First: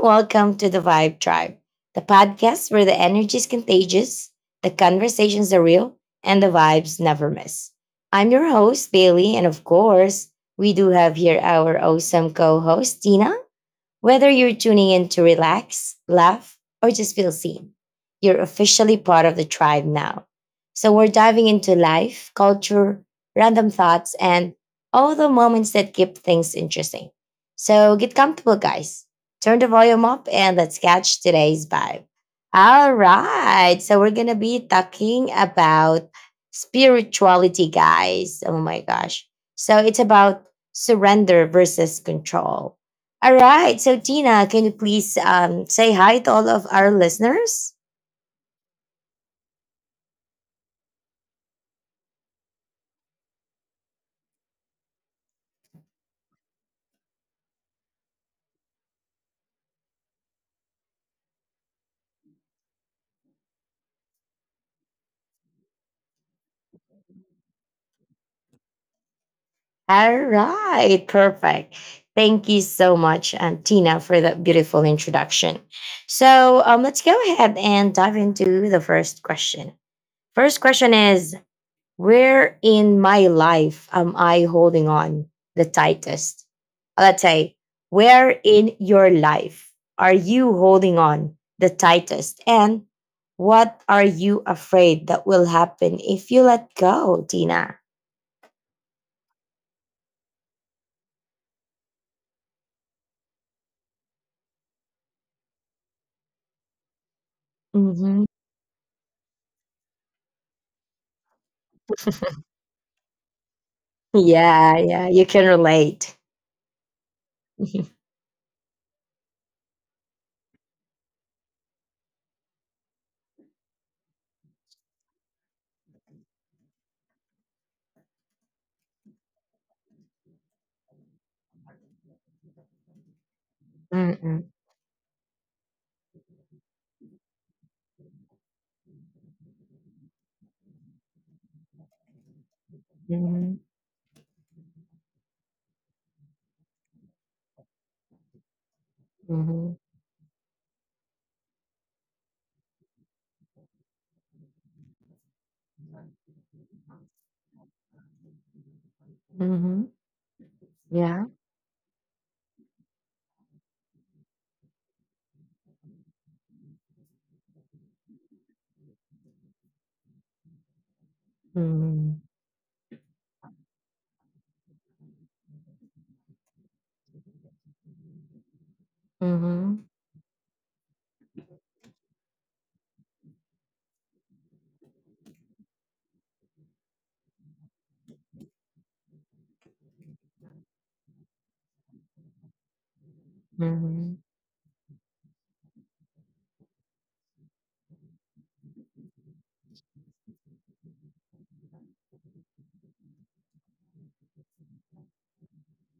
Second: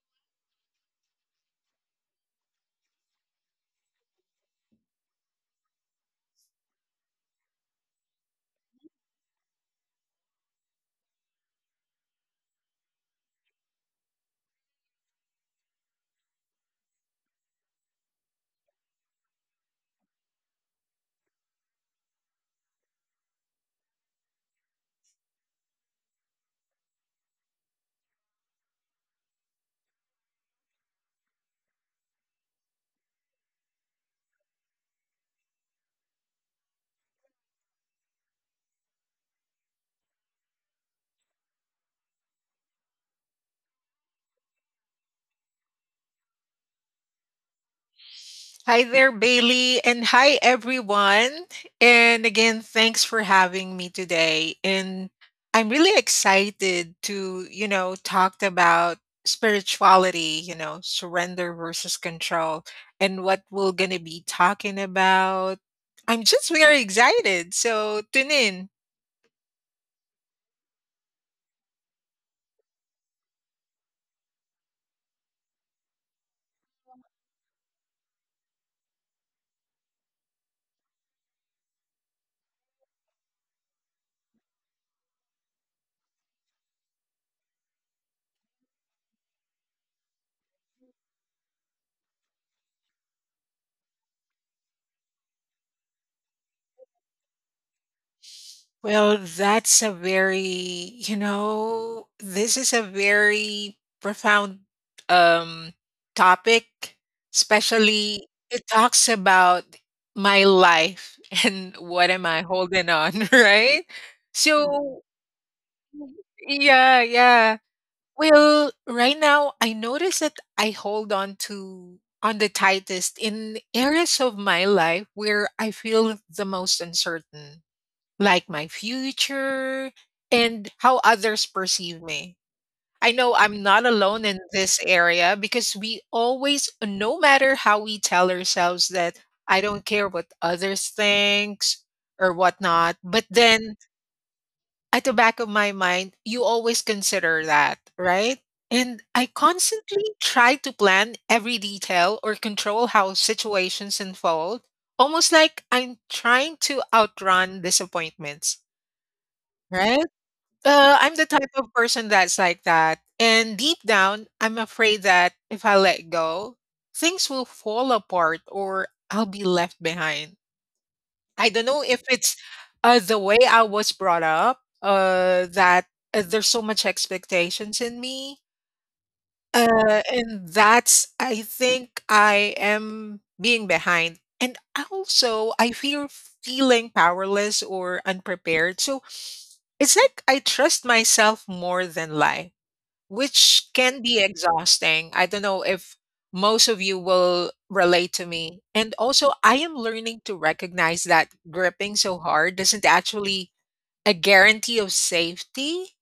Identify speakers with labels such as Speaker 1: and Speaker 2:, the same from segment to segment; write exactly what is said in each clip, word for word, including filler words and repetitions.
Speaker 1: Welcome to the Vibe Tribe, the podcast where the energy is contagious, the conversations are real, and the vibes never miss. I'm your host, Bailey, and of course, we do have here our awesome co host, Tina. Whether you're tuning in to relax, laugh, or just feel seen, you're officially part of the tribe now. So we're diving into life, culture, random thoughts, and all the moments that keep things interesting. So get comfortable, guys. Turn the volume up and let's catch today's vibe. All right. So we're going to be talking about spirituality, guys. Oh my gosh. So it's about surrender versus control. All right. So, Tina, can you please um, say hi to all of our listeners?
Speaker 2: Hi there, Bailey, and hi, everyone. And again, thanks for having me today. And I'm really excited to, you know, talk about spirituality, you know, surrender versus control, and what we're going to be talking about. I'm just very excited. So tune in.
Speaker 1: All right. Perfect. Thank you so much, um, Tina, for that beautiful introduction. So, um, let's go ahead and dive into the first question. First question is Where in my life am I holding on the tightest? Let's say, where in your life are you holding on the tightest? And what are you afraid that will happen if you let go, Tina?
Speaker 2: Well, that's a very, you know, this is a very profound um, topic,
Speaker 1: Hmm.
Speaker 2: especially it talks about my life and what am I holding on, right?
Speaker 1: Yeah,
Speaker 2: So,
Speaker 1: yeah, you can relate.
Speaker 2: yeah, yeah. Well, right now I notice that I hold on to on the tightest in areas of my life where I feel the most uncertain like my future and how others perceive me. I know I'm not alone in
Speaker 1: Mm-mm.
Speaker 2: this area because we always, no matter how we tell ourselves that I don't care what others thinks or whatnot, but
Speaker 1: Mhm.
Speaker 2: then at the back of my mind, you always consider that, right? And I
Speaker 1: Mhm.
Speaker 2: constantly try to plan every detail or control how situations unfold, almost like I'm trying to outrun disappointments,
Speaker 1: Mhm.
Speaker 2: right? Uh, I'm the
Speaker 1: Yeah.
Speaker 2: type of person that's like that. And deep down, I'm afraid that if I let go, things will fall apart or I'll be left behind. I don't know if
Speaker 1: Mhm.
Speaker 2: it's uh, the way I was brought up, uh, that uh, there's so much expectations in me.
Speaker 1: Mhm.
Speaker 2: Uh, and that's I think I am being behind. And also I feel feeling powerless or unprepared. So it's like I trust myself more than life, which can be
Speaker 1: Mhm.
Speaker 2: exhausting. I don't know if most of you will relate to me. And also I am learning to recognize that gripping so hard doesn't actually a guarantee of safety.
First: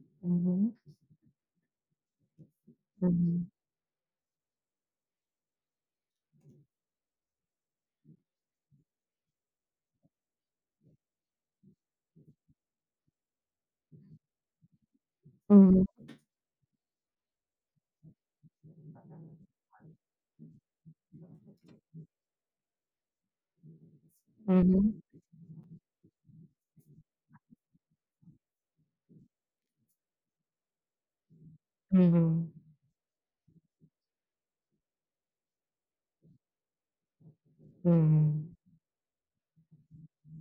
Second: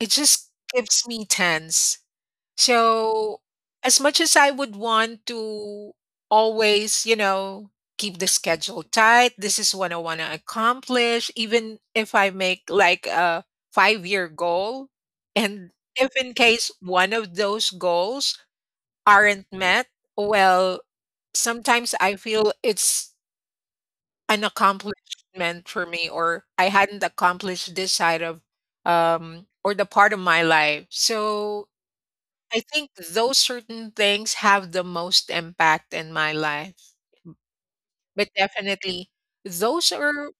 Speaker 2: It just keeps me tense.
Speaker 1: Mhm.
Speaker 2: So,
Speaker 1: Mhm.
Speaker 2: as much as I would want to always, you know, keep the schedule tight, this is what I want to accomplish, even if I make like a five year goal. And if in case one of those goals aren't met, well, sometimes I feel it's an
Speaker 1: Mhm.
Speaker 2: accomplishment for me, or I hadn't accomplished this side of um, or the part of my life. So
Speaker 1: Mhm.
Speaker 2: I
Speaker 1: Mhm.
Speaker 2: think those certain things have the most impact in my life. But
Speaker 1: Mhm.
Speaker 2: definitely, those are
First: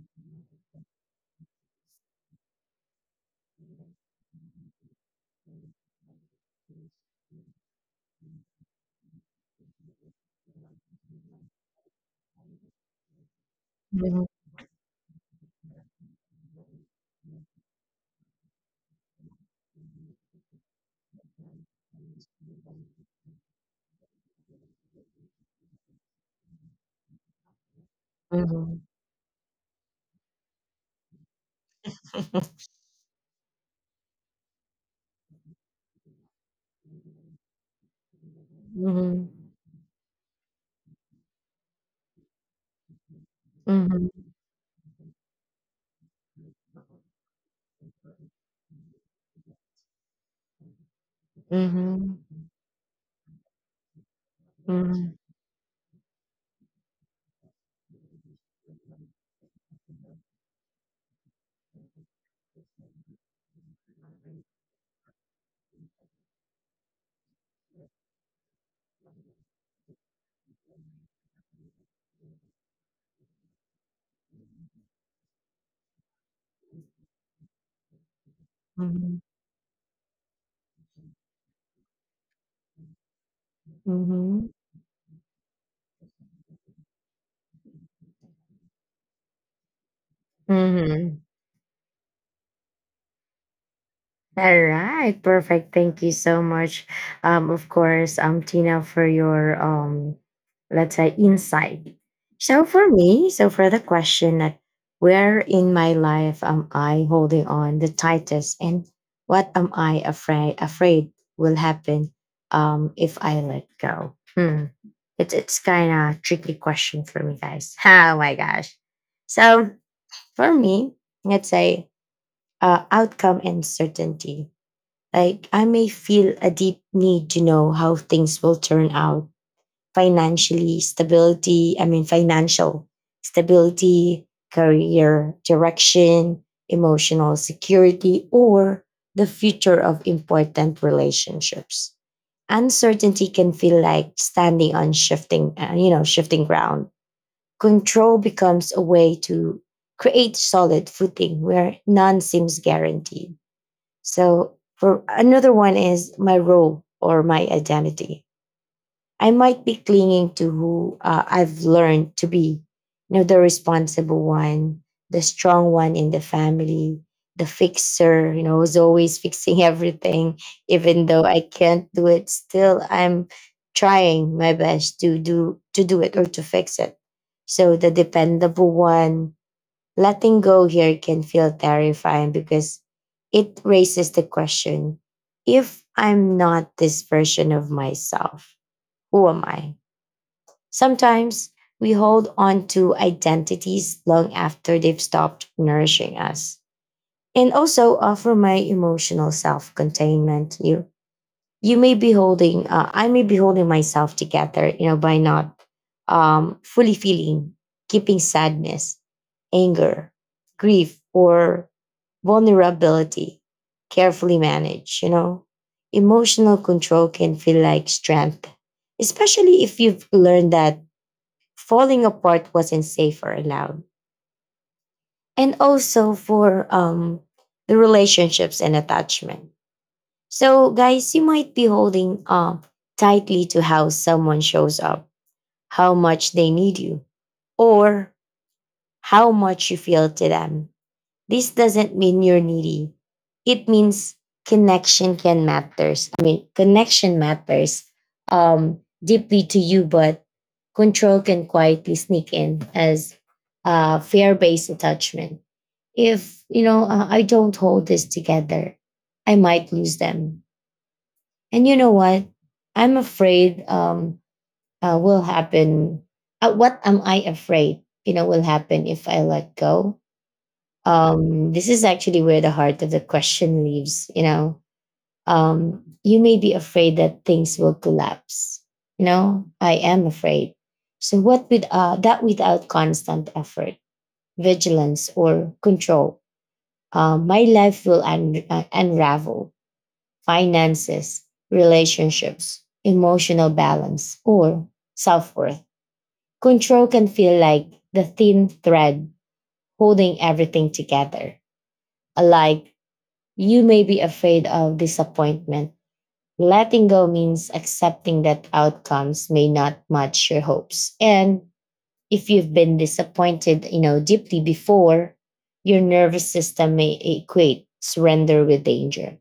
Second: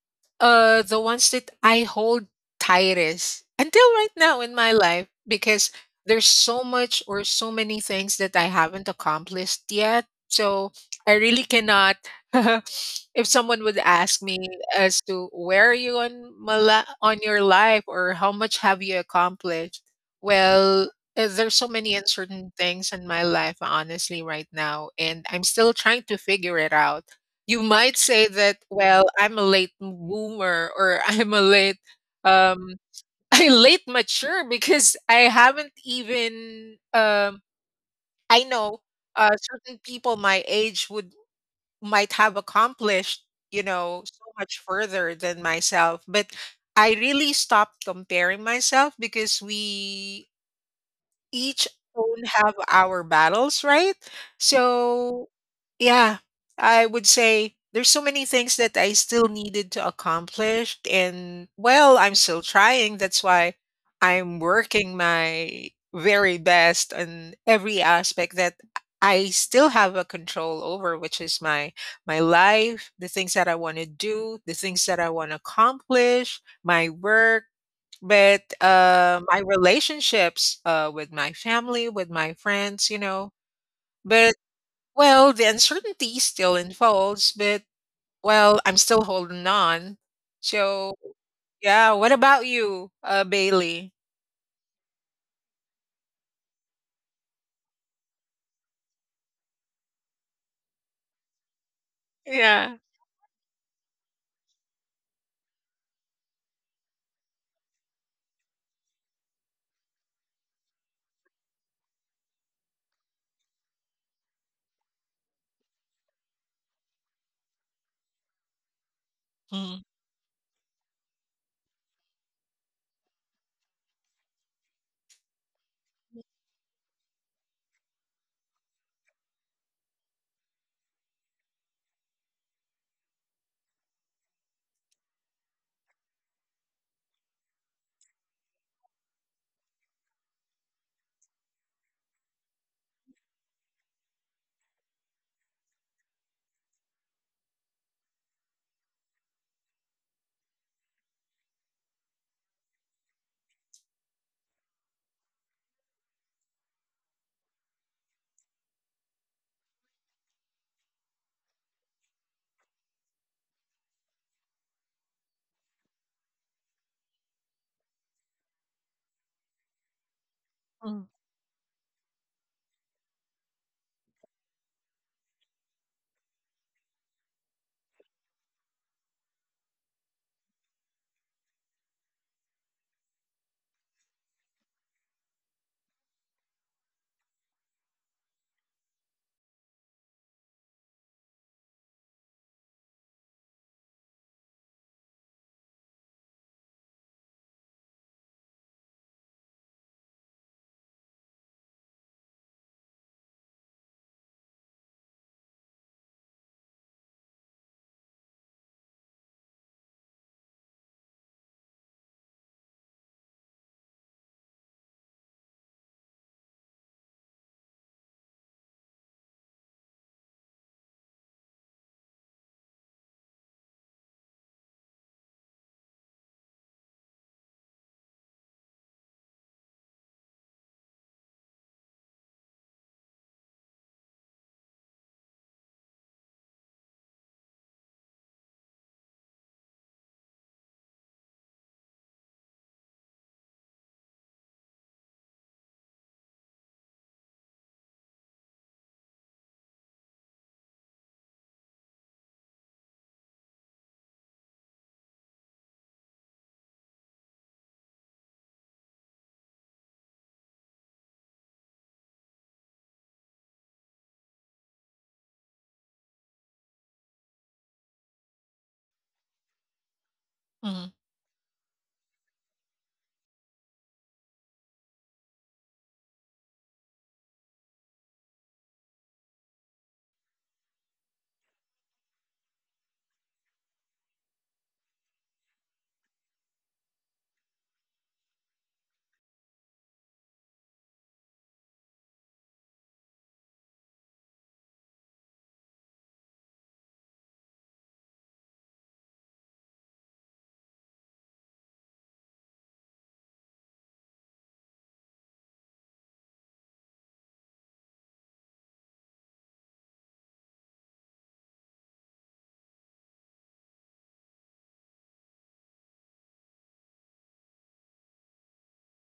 Speaker 2: uh the ones that I hold tightest until right now in my life because there's so much or so many things that I haven't accomplished yet. So I really cannot. If someone would ask
Speaker 1: Mhm,
Speaker 2: me as to where are you on my li- on your life or how much have you accomplished, well, uh, there's so many uncertain things in my life honestly right now and I'm still trying to figure it out. You might say that, "Well, I'm a late boomer," or "I'm a late um I late mature because I haven't even um I know
Speaker 1: mhm,
Speaker 2: uh certain people my age would might have accomplished, you know,
Speaker 1: mhm,
Speaker 2: so much further than myself." But I really stopped comparing myself because we each
Speaker 1: mhm,
Speaker 2: own have our battles, right?
Speaker 1: mhm, mhm,
Speaker 2: So, yeah, I would say there's so many things that I still needed to accomplish and well, I'm still trying. That's why I'm working my very best on every aspect that I still have a control over, which is my my life, the things that I want to do, the things that I want to accomplish, my work, but,
Speaker 1: mhm,
Speaker 2: uh, my relationships, uh, with my family, with my friends, you know, but,
Speaker 1: mhm.
Speaker 2: well, the uncertainty still unfolds, but, well, I'm still holding on. So,
Speaker 1: Mhm.
Speaker 2: yeah, what about you, uh, Bailey?
Speaker 1: All right, perfect. Thank you so much. Um, of course, um, Tina, for your um, let's say insight. So
Speaker 2: Yeah.
Speaker 1: for me, so for the question that, where in my life am I holding on the tightest, and what am I afraid afraid will happen um if I let go? Hmm. It's it's kind of tricky question for me, guys. Oh my gosh. So
Speaker 2: Mm,
Speaker 1: for me, let's say uh, outcome and certainty. Like I may feel a deep need to know how things will turn out financially, stability. I mean, financial stability, career direction, emotional security, or the future of important relationships. Uncertainty can feel like standing on shifting, uh, you know, shifting ground. Control becomes a way to create solid footing where none seems guaranteed. So, for another one is my role or my identity. I might be clinging to who uh, I've learned to be, you know, the responsible one, the strong one in the family, the fixer, you know, who's always fixing everything, even
Speaker 2: mm,
Speaker 1: though I can't do it. Still, I'm trying my best to do to do it or to fix it. So the dependable one, letting go here can feel terrifying because it raises the question: if I'm not this version of myself, who am I? Sometimes we hold on to identities long after they've stopped nourishing us. And also offer my emotional self containment. You you may be holding uh, i may be holding myself together, you know, by not um, fully feeling, keeping sadness, anger, grief or vulnerability carefully managed. You know, emotional control can feel like strength, especially if you've learned that falling apart wasn't safe or allowed. And also for um, the relationships and attachment. So, guys, you might be holding uh, tightly to how someone shows up, how much they need you, or how much you feel to them. This doesn't mean you're needy. It means connection can matters. I mean, connection matters um, deeply to you, but control can quietly sneak in as uh, fear-based attachment. If you know, uh, I don't hold this together, I might lose them. And you know what? I'm afraid um, uh, will happen. Uh, what am I afraid, you know, will happen if I let go?
Speaker 2: mhm,
Speaker 1: Um, this is actually where the heart of the question lives. You know, um, you may be afraid that things will collapse. You know, I am afraid. So what with uh, that without constant effort, vigilance, or control, uh, my life will un- uh, unravel: finances, relationships, emotional balance, or self worth. Control can feel like the thin thread holding everything together. Like, you may be afraid of disappointment. Letting go means accepting that outcomes may not match your hopes. And if you've been disappointed, you know, deeply before, your nervous system may equate surrender with danger.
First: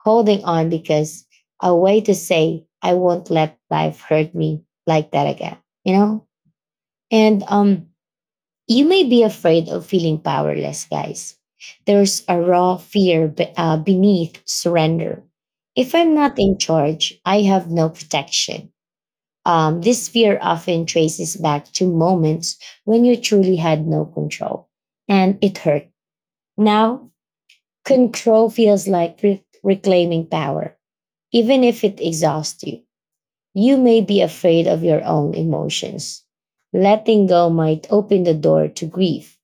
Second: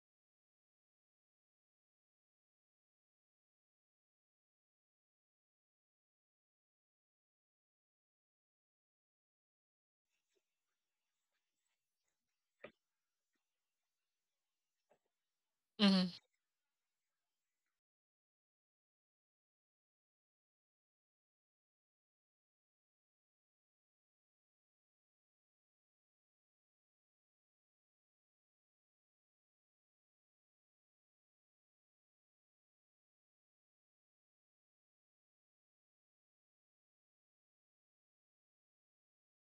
Speaker 1: Holding on because a way to say, I won't let life hurt me like that again, you know? And um you may be afraid of feeling powerless, guys. There's a raw fear be- uh, beneath surrender. If
Speaker 2: mhm,
Speaker 1: I'm not in charge, I have no protection. Um, this fear often traces back to moments when you truly had no control and it hurt. Now, control feels like re- reclaiming power even if it exhausts you. You may be afraid of your own emotions. Letting go might open the door to grief,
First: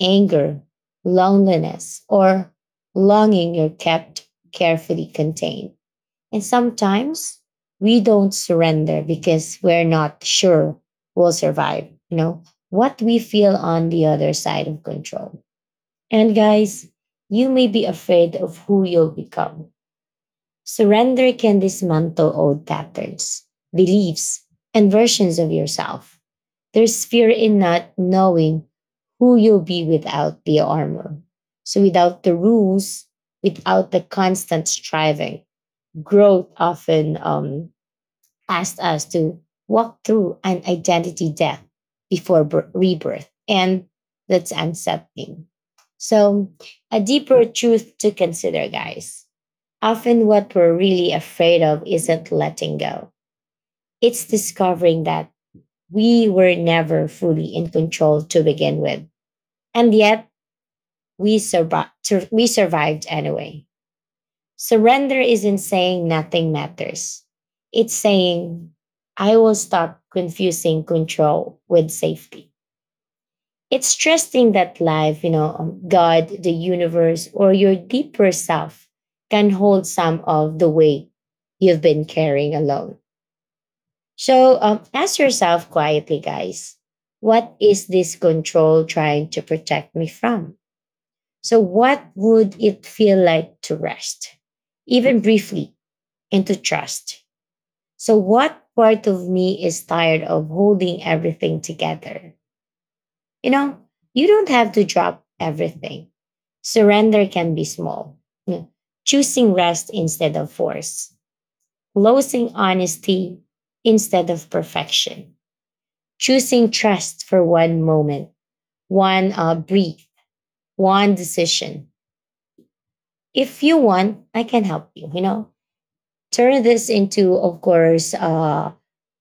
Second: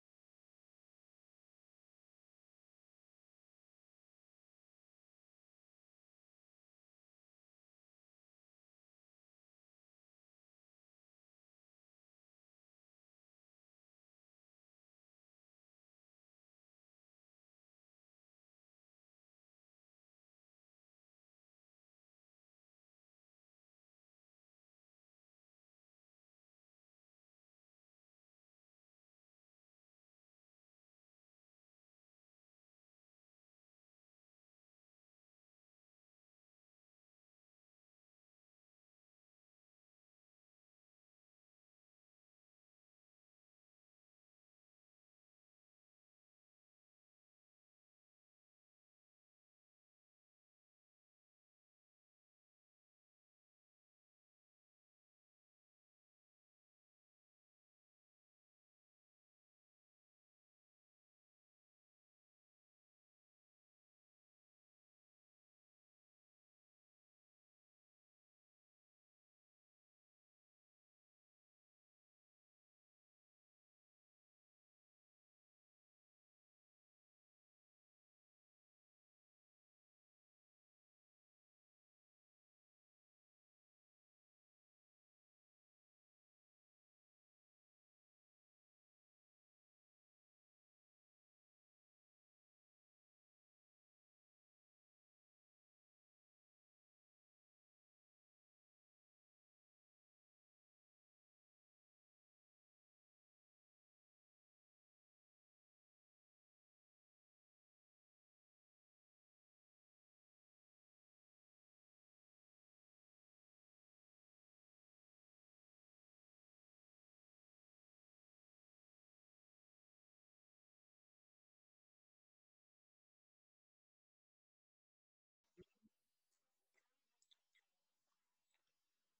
Speaker 1: anger, loneliness, or longing you're kept carefully contained. And sometimes we don't surrender because we're not sure we'll survive, you know, what we feel on the other side of control. And guys, you may be afraid of who you'll become. Surrender can dismantle old patterns, beliefs, and versions of yourself. There's fear in not knowing who you'll be without the armor. So, without the rules, without the constant striving, growth often um, asks us to walk through an identity death before bir- rebirth. And that's unsettling. So, a deeper truth to consider, guys. Often, what we're really afraid of isn't letting go, it's discovering that we were never fully in control to begin with. And yet, we, survi- sur- we survived anyway. Surrender isn't saying nothing matters, it's saying, I will stop confusing control with safety. It's trusting that life, you know, um, God, the universe, or your deeper self can hold some of the weight you've been carrying alone. So, um, ask yourself quietly, guys, what is this control trying to protect me from? So, what would it feel like to rest, even briefly, and to trust? So, what part of me is tired of holding everything together? You know, you don't have to drop everything. Surrender can be small. Mm. Choosing rest instead of force, closing honesty instead of perfection, choosing trust for one moment, one uh, brief, one decision. If you want, I can help you. You know, turn this into, of course, uh,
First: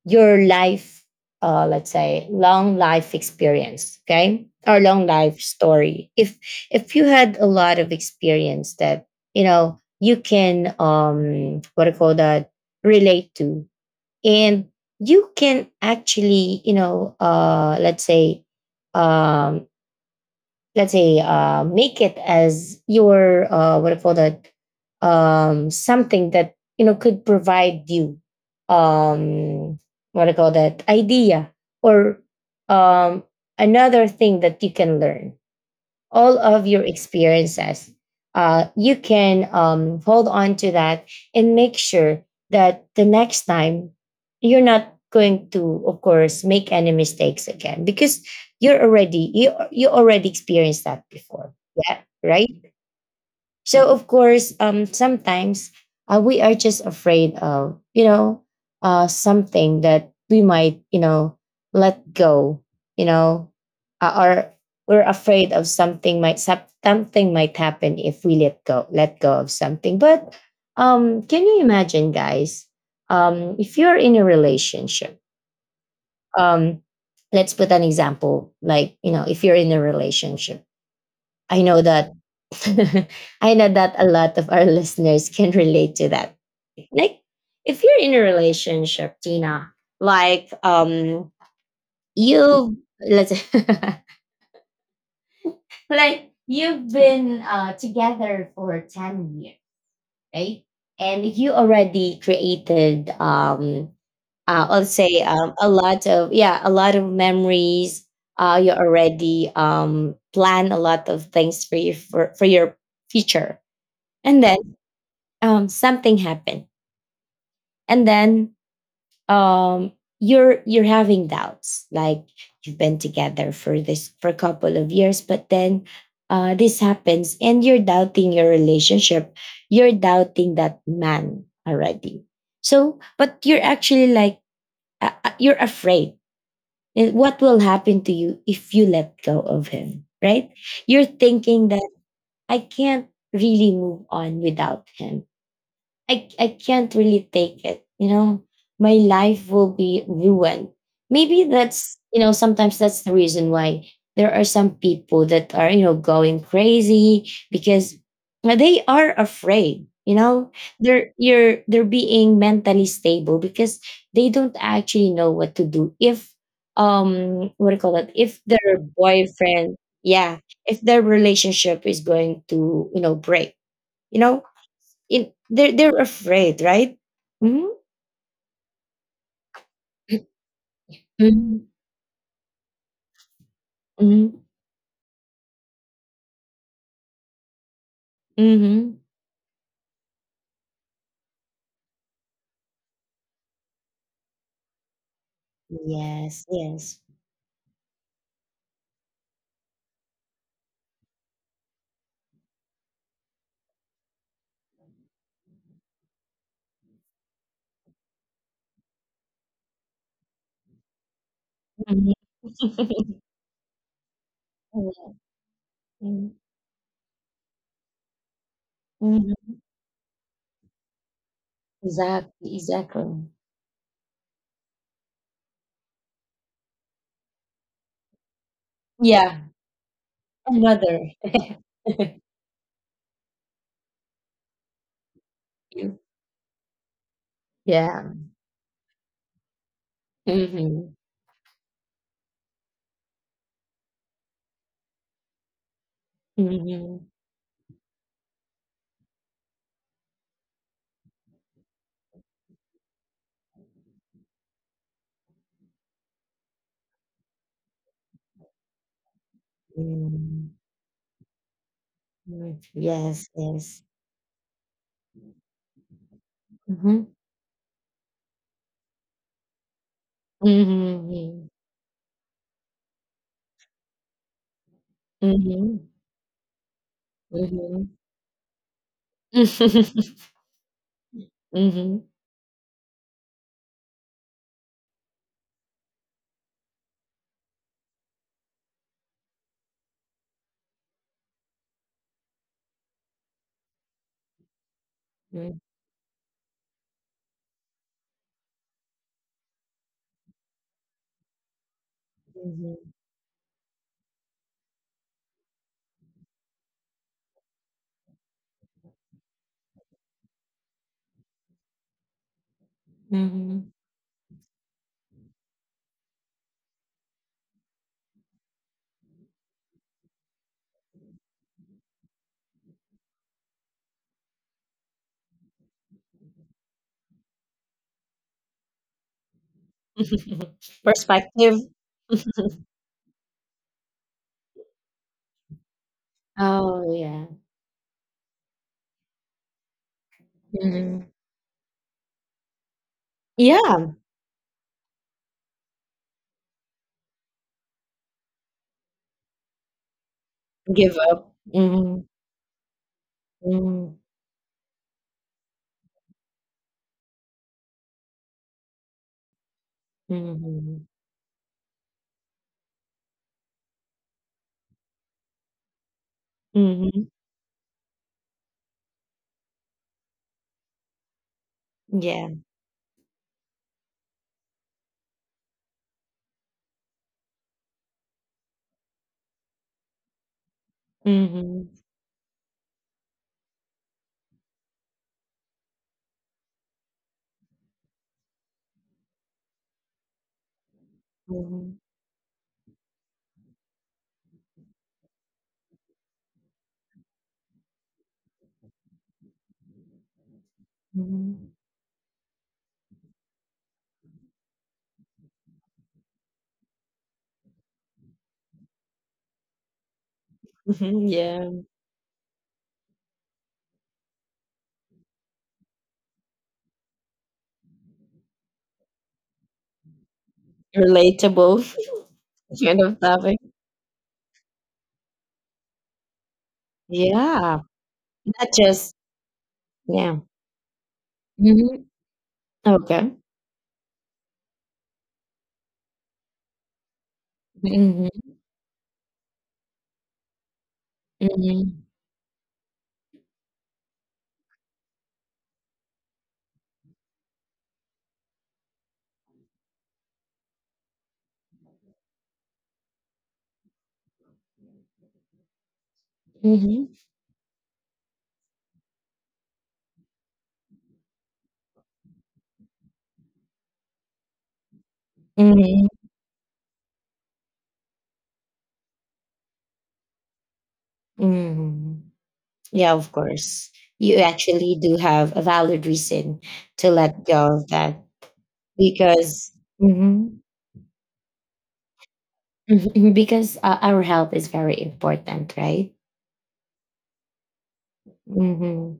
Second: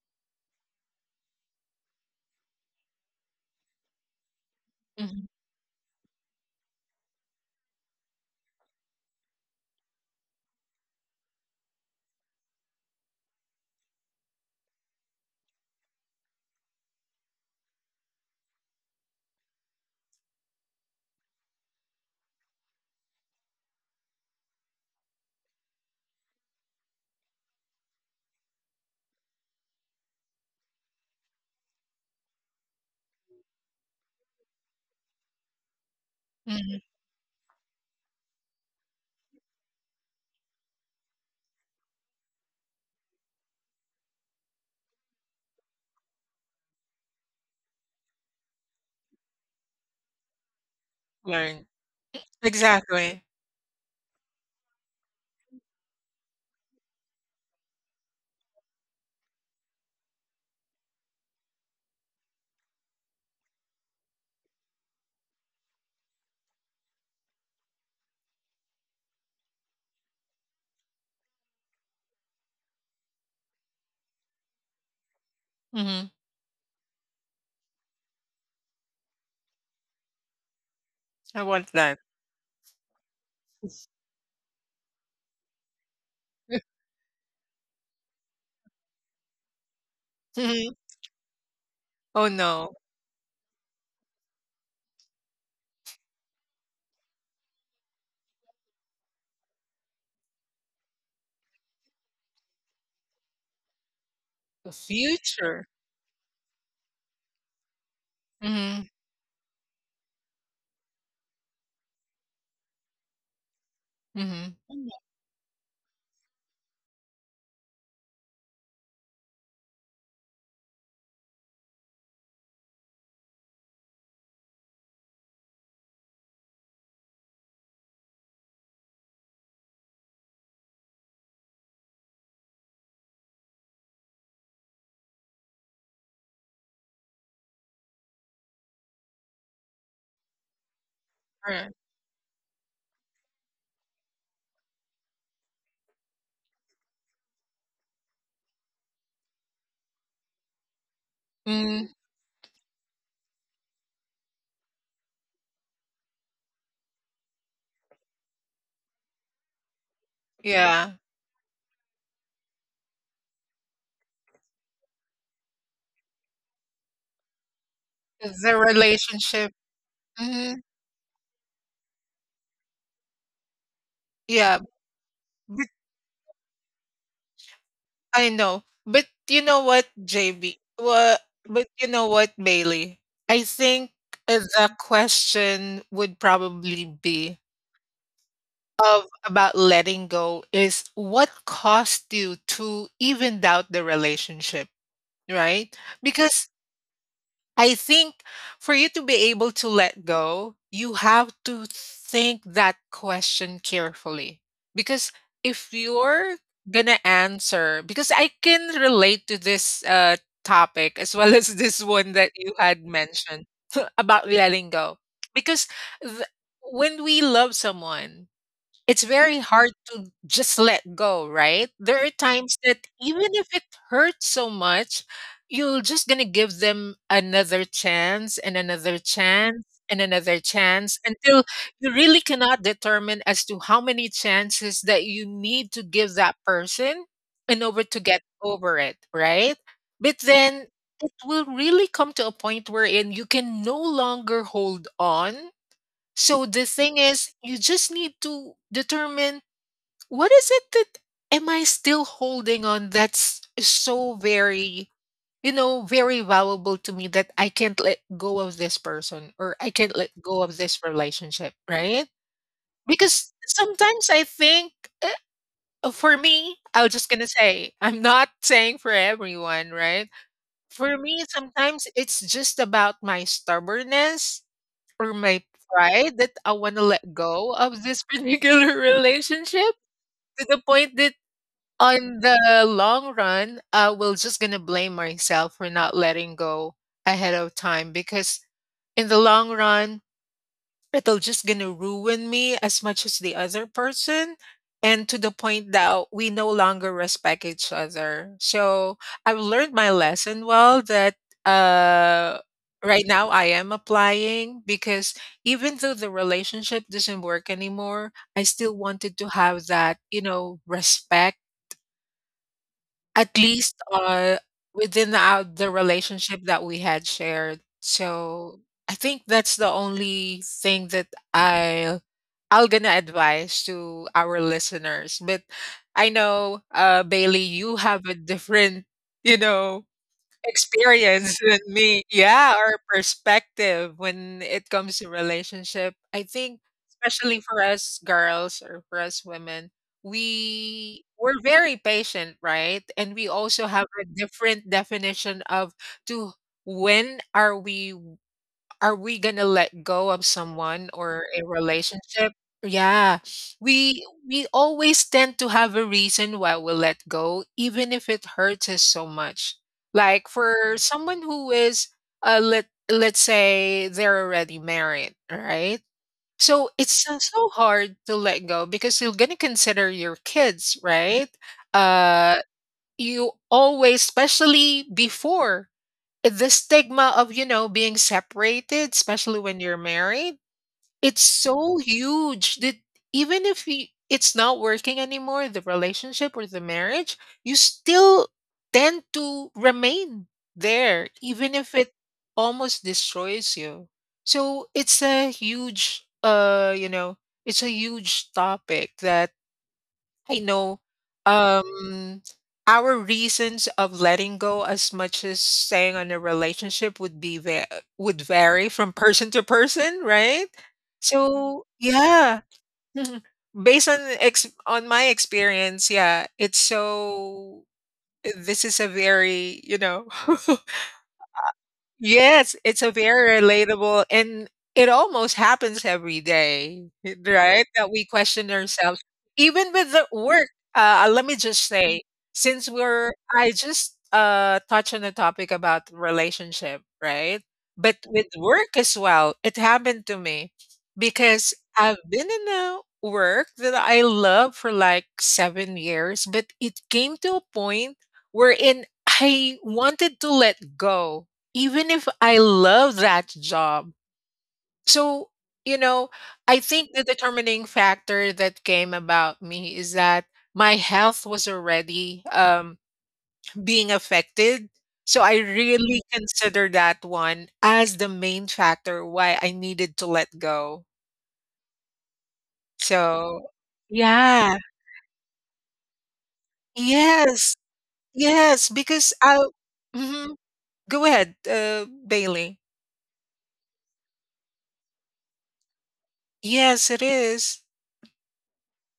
Speaker 1: your life, uh, let's say, long life experience. Okay, or long
Speaker 2: mhm,
Speaker 1: life story. If if you had a lot of experience that you know you can um what do you call that, relate to, and you can actually, you know, uh let's say, um, let's say uh, make it as your uh, what I call that, um, something that you know could provide you, um, what I call that idea, or um, another thing that you can learn all of
Speaker 2: mhm.
Speaker 1: your experiences. Uh, you can um, hold on to that and make sure that the next time you're not going to, of course, make any mistakes again because you're already you you already experienced that before.
Speaker 2: Learn.
Speaker 1: Yeah, right.
Speaker 2: Exactly.
Speaker 1: So of course, um, sometimes uh, we are just afraid of, you know, uh, something that we might, you know, let go. You know, uh, or we're afraid of something might sup- something might happen if we let go let go of something. But um, can you imagine, guys? Um, if you're in a relationship,
Speaker 2: Mhm.
Speaker 1: um, let's put an example. Like you know, if you're in a relationship,
Speaker 2: I
Speaker 1: I
Speaker 2: want
Speaker 1: know
Speaker 2: that.
Speaker 1: that I know that a lot of our listeners can relate to that. Like if you're in a relationship, Tina, like
Speaker 2: Mhm.
Speaker 1: um
Speaker 2: Oh, no.
Speaker 1: you let's like you've been uh together for ten years, right? And you already created um uh,
Speaker 2: The
Speaker 1: I'll say um,
Speaker 2: future.
Speaker 1: a lot of, yeah, a lot of memories. Uh, you
Speaker 2: Mhm,
Speaker 1: already um, plan a lot of things for you for, for your future. And
Speaker 2: mhm.
Speaker 1: then
Speaker 2: Mm,
Speaker 1: um something happened, and then um you're you're having doubts, like, you've been together for this for a couple of years, but then uh this happens and you're doubting your relationship, you're doubting that man already. So but you're actually like, uh, uh, you're afraid. Uh, what will happen to you if you let go of him, right? You're thinking
Speaker 2: alright.
Speaker 1: that, I can't really move on without him. I I can't really take it. You know, my life will be ruined. Maybe
Speaker 2: Mm,
Speaker 1: that's, you know, sometimes that's the reason why there are some people that are, you know, going crazy because they are afraid. You know,
Speaker 2: yeah.
Speaker 1: they're you're they're being mentally stable because they don't actually know what to do if um what do you call that, if
Speaker 2: The
Speaker 1: their
Speaker 2: relationship.
Speaker 1: boyfriend, yeah,
Speaker 2: Hmm.
Speaker 1: if their relationship is going to, you know, break, you know,
Speaker 2: Yeah,
Speaker 1: in
Speaker 2: but
Speaker 1: they're they're afraid, right? Mm-hmm.
Speaker 2: I know. But you know what, J B? Well, but
Speaker 1: Mhm.
Speaker 2: you know what, Bailey? I think uh,
Speaker 1: Mhm.
Speaker 2: the question would probably be
Speaker 1: Mhm.
Speaker 2: of about letting go is what caused you to even doubt the relationship, right?
Speaker 1: Yes,
Speaker 2: Because
Speaker 1: yes.
Speaker 2: I think for you to be able to let go, you have to think that question carefully. Because if you're gonna answer, because I can relate to this uh, topic as well as this one
Speaker 1: Mhm.
Speaker 2: that you had mentioned about letting go.
Speaker 1: Mhm.
Speaker 2: Because th- when we love someone, it's very
Speaker 1: Mhm.
Speaker 2: hard to just let go, right? There are
Speaker 1: Exactly,
Speaker 2: times that
Speaker 1: exactly.
Speaker 2: even if it hurts so much, you're just going to give them another chance and another
Speaker 1: Yeah,
Speaker 2: chance and another chance
Speaker 1: another.
Speaker 2: until you really cannot determine as to how many chances that you need to give that person in order to
Speaker 1: Yeah.
Speaker 2: get over it, right? But then
Speaker 1: Mhm.
Speaker 2: it will really come to a point wherein you can no longer hold on, so the thing
Speaker 1: Mhm.
Speaker 2: is, you just need to determine what is it that am I still holding on that's so very, you know, very valuable to me that I can't let go of this person or I can't let go
Speaker 1: Mhm.
Speaker 2: of this relationship, right?
Speaker 1: Mhm. Yes,
Speaker 2: Because
Speaker 1: yes.
Speaker 2: sometimes I think uh, for me, I was
Speaker 1: Mhm.
Speaker 2: just going to say, I'm not saying for everyone, right? For me,
Speaker 1: Mhm.
Speaker 2: sometimes it's just about my stubbornness or my
Speaker 1: Mhm.
Speaker 2: pride that I want to let go of
Speaker 1: Mhm.
Speaker 2: this particular relationship to the point that
Speaker 1: Mhm. Mhm.
Speaker 2: on the long run, I will just gonna blame myself for not letting go ahead of time because in the long run, it'll just gonna ruin me as much as the other person and to the point that we no longer respect each other. So I've learned my lesson well that uh
Speaker 1: Mhm.
Speaker 2: right now I am applying, because even though the relationship doesn't work anymore, I still wanted to have that you know respect at least uh within our, the relationship that we had shared. So I think that's the only thing that i I'll gonna advise to our listeners, but I know, uh, Bailey, you have a different, you know,
Speaker 1: Mhm.
Speaker 2: experience
Speaker 1: Perspective.
Speaker 2: than me. Yeah, or perspective when it comes to relationship. I think,
Speaker 1: Oh yeah.
Speaker 2: especially for us girls or for us women, we
Speaker 1: Mhm.
Speaker 2: we're very patient, right? And we also have
Speaker 1: Yeah,
Speaker 2: a different definition of to when are we are we gonna let go of someone
Speaker 1: give
Speaker 2: or
Speaker 1: up.
Speaker 2: a
Speaker 1: Mhm,
Speaker 2: relationship? Yeah.
Speaker 1: mhm,
Speaker 2: We we always tend to have a reason why we let go, even if it hurts us so much. Like for
Speaker 1: mhm,
Speaker 2: someone who is uh let let's say they're already married, right? So it's
Speaker 1: mhm.
Speaker 2: so so hard to let go because you're gonna consider your kids, right?
Speaker 1: Yeah.
Speaker 2: Uh you always, especially before, the stigma of you know being separated, especially when you're married, it's
Speaker 1: Mhm,
Speaker 2: so huge that even if you, it's not working anymore, the relationship or the marriage, you still tend to remain there even if
Speaker 1: mhm,
Speaker 2: it almost destroys you. So it's a huge uh, you know, it's a huge topic that I know.
Speaker 1: mhm,
Speaker 2: Um, our reasons of letting go, as much as staying on a relationship, would be va- would vary from person to person, right?
Speaker 1: yeah.
Speaker 2: So yeah. Mhm. Based on ex- on my experience, yeah, it's so. This is a very, you know.
Speaker 1: Relatable
Speaker 2: Yes,
Speaker 1: kind
Speaker 2: it's a
Speaker 1: of topic.
Speaker 2: very relatable and it almost happens every day,
Speaker 1: Yeah,
Speaker 2: right? That we
Speaker 1: not
Speaker 2: question
Speaker 1: just
Speaker 2: ourselves. Even with the
Speaker 1: yeah.
Speaker 2: work, uh, let me just
Speaker 1: Mhm.
Speaker 2: say, since
Speaker 1: Okay.
Speaker 2: we're, I just uh, touched on the topic about relationship, right? But
Speaker 1: Mhm,
Speaker 2: with work as well, it happened to me because
Speaker 1: mhm,
Speaker 2: I've been in a work that I love for like seven years, but it came to a point wherein I wanted to let go even if I love that job. So, you know, I
Speaker 1: mhm,
Speaker 2: think the determining factor that came about me is that my health was already um, being affected. So I
Speaker 1: mhm,
Speaker 2: really consider that one as the main factor why I needed to let go.
Speaker 1: mhm. Yeah, of
Speaker 2: So,
Speaker 1: course. You
Speaker 2: yeah.
Speaker 1: actually do have a valid reason to let
Speaker 2: Yes.
Speaker 1: go of that
Speaker 2: Yes. Because I,
Speaker 1: because. mm-hmm.
Speaker 2: mhm, go ahead, uh, Bailey.
Speaker 1: Because uh, our health is very important, right?
Speaker 2: Yes, it is.
Speaker 1: hmm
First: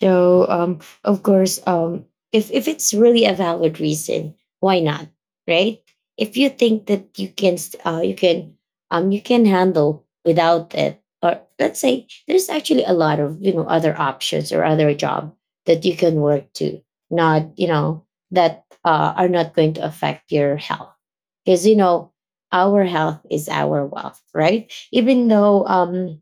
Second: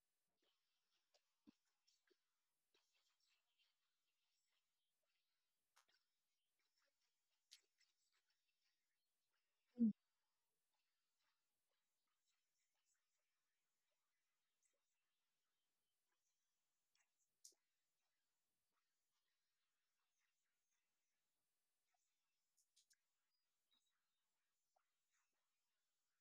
Speaker 1: so, um, of course, um, if if it's really a valid reason, why not, right? If you think that you can, st- uh, you can, um, you can handle without it. Or let's say there's actually a lot of you know other options or other job that you can work to, not you know that uh, are not going to affect your health, because you know our health is our wealth, right? Even though um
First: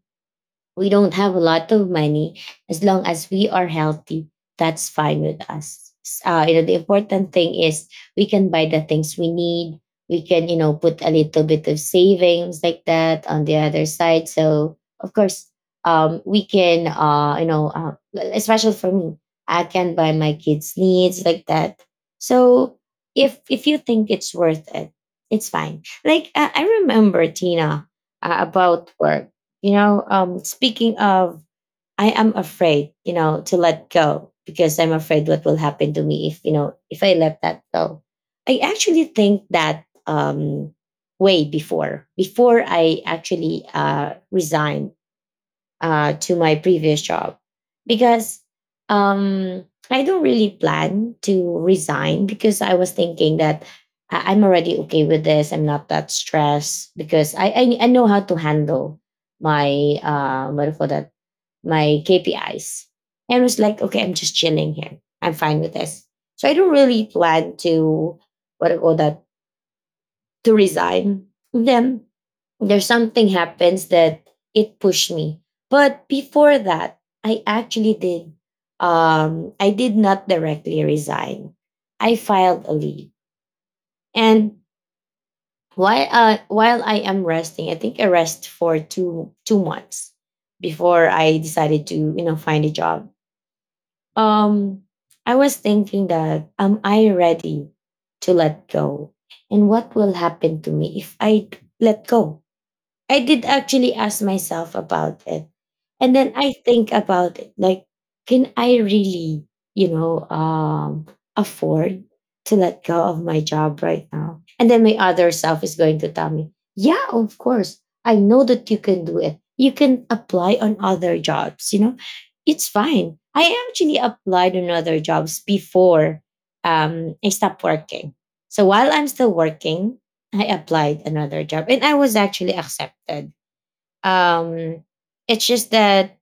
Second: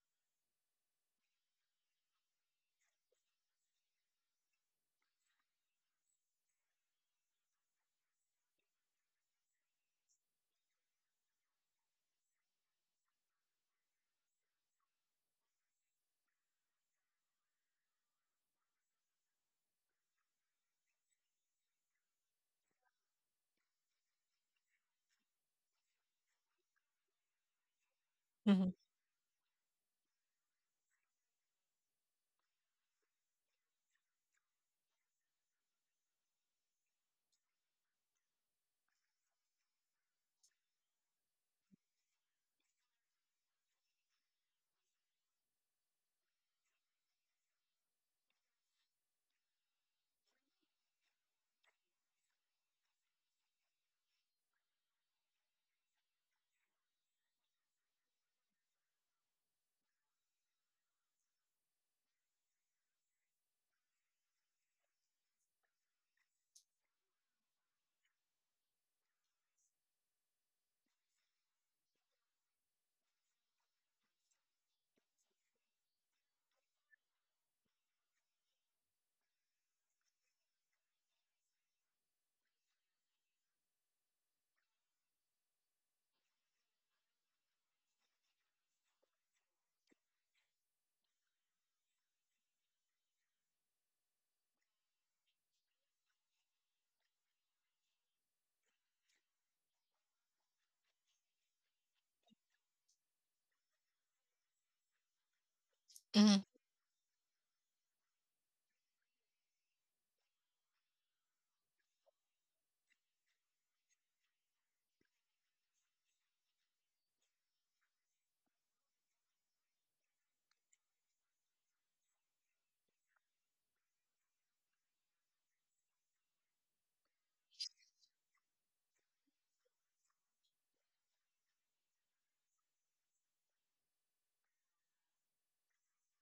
Speaker 1: we don't have a lot of money. As long as we are healthy, that's fine with us. S- Uh, you know, the important thing is we can buy the things we need. We can, you know, put a little bit of savings like that on the other side. So, of course, um, we can, uh, you know, uh, especially for me, I can buy my kids' needs like that. So, if if you think it's worth it, it's fine. Like I I remember Tina uh,
Speaker 2: Mhm.
Speaker 1: about work, you know, um, speaking of, I am afraid, you know, to let go because I'm afraid what will happen to me if, you know, if I let that go. I actually think that um, way before, before I actually uh, resigned uh, to my previous job, because um, I don't really plan to resign because I was thinking that I- I'm already okay with this. I'm not that stressed because I I, I know how to handle my uh what do you call that my K P Is. And I was like, okay, I'm just chilling here. I'm fine with this. So I don't really plan to what do you call that to resign. Then there's something happens that it pushed me. But before that, I actually did. Um, I did not directly resign. I filed a leave, and while uh, while I am resting, I think I rest for two two months before I decided to you know find a job. Um, I was thinking that am I ready to let go, and what will happen to me if I let go? I did actually ask myself about it. And then
Speaker 2: Mhm.
Speaker 1: I think about it like, can I really, you know, um, afford to let go of my job right now? And then my other self is going to tell me, yeah, of course. I know that you can do it. You can apply on other jobs, you know, it's fine. I actually applied on other jobs before um, I stopped working. So while I'm still working, I applied another job and I was actually accepted. Um it's just that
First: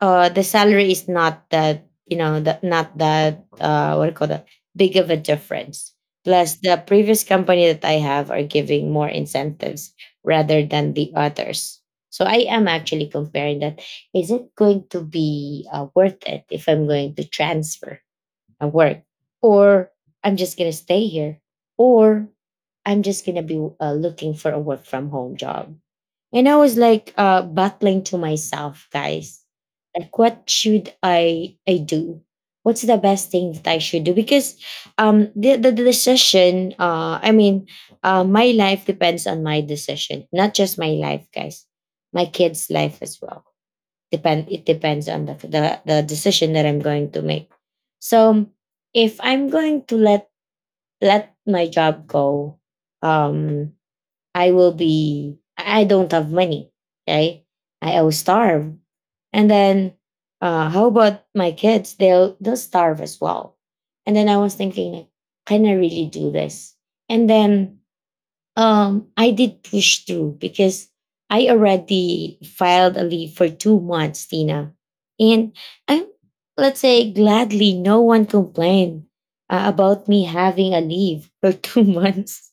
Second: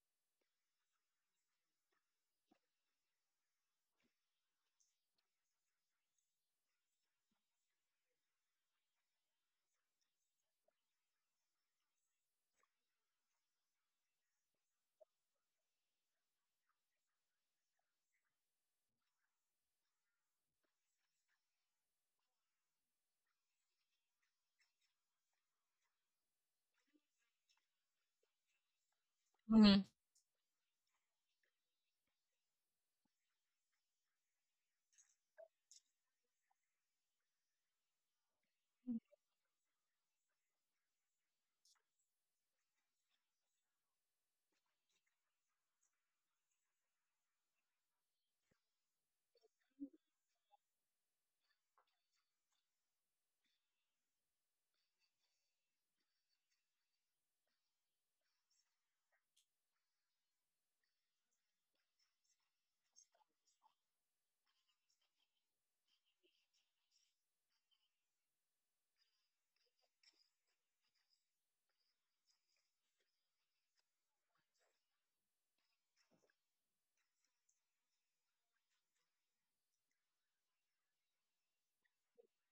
Speaker 1: uh the salary is not that you know that not that uh what do you call that big of a difference. Plus the previous company that I have are giving more incentives rather than the others. So I am actually comparing that. Is it going to be uh, worth it if I'm going to transfer? At work, or I'm just going to stay here, or I'm just going to be uh, looking for a work from home job. And I was like uh, battling to myself, guys.
Speaker 2: Mhm.
Speaker 1: Like, what should I, I do? What's the best thing that I should do? Because um, the, the, the decision, uh, I mean, uh, my life depends on my decision, not just my life, guys, my kids' life as well depend it depends on the, the the decision that I'm going to make. So if I'm going to let let my job go, um I will be I I don't have money. Okay, i I will starve, and then uh how about my kids, they'll they'll starve as well. And then I was thinking, can I really do this? And then um, I did push through because I already filed a leave for two months, Tina. And I, let's say, gladly, no one complained uh, about me having a leave for two months.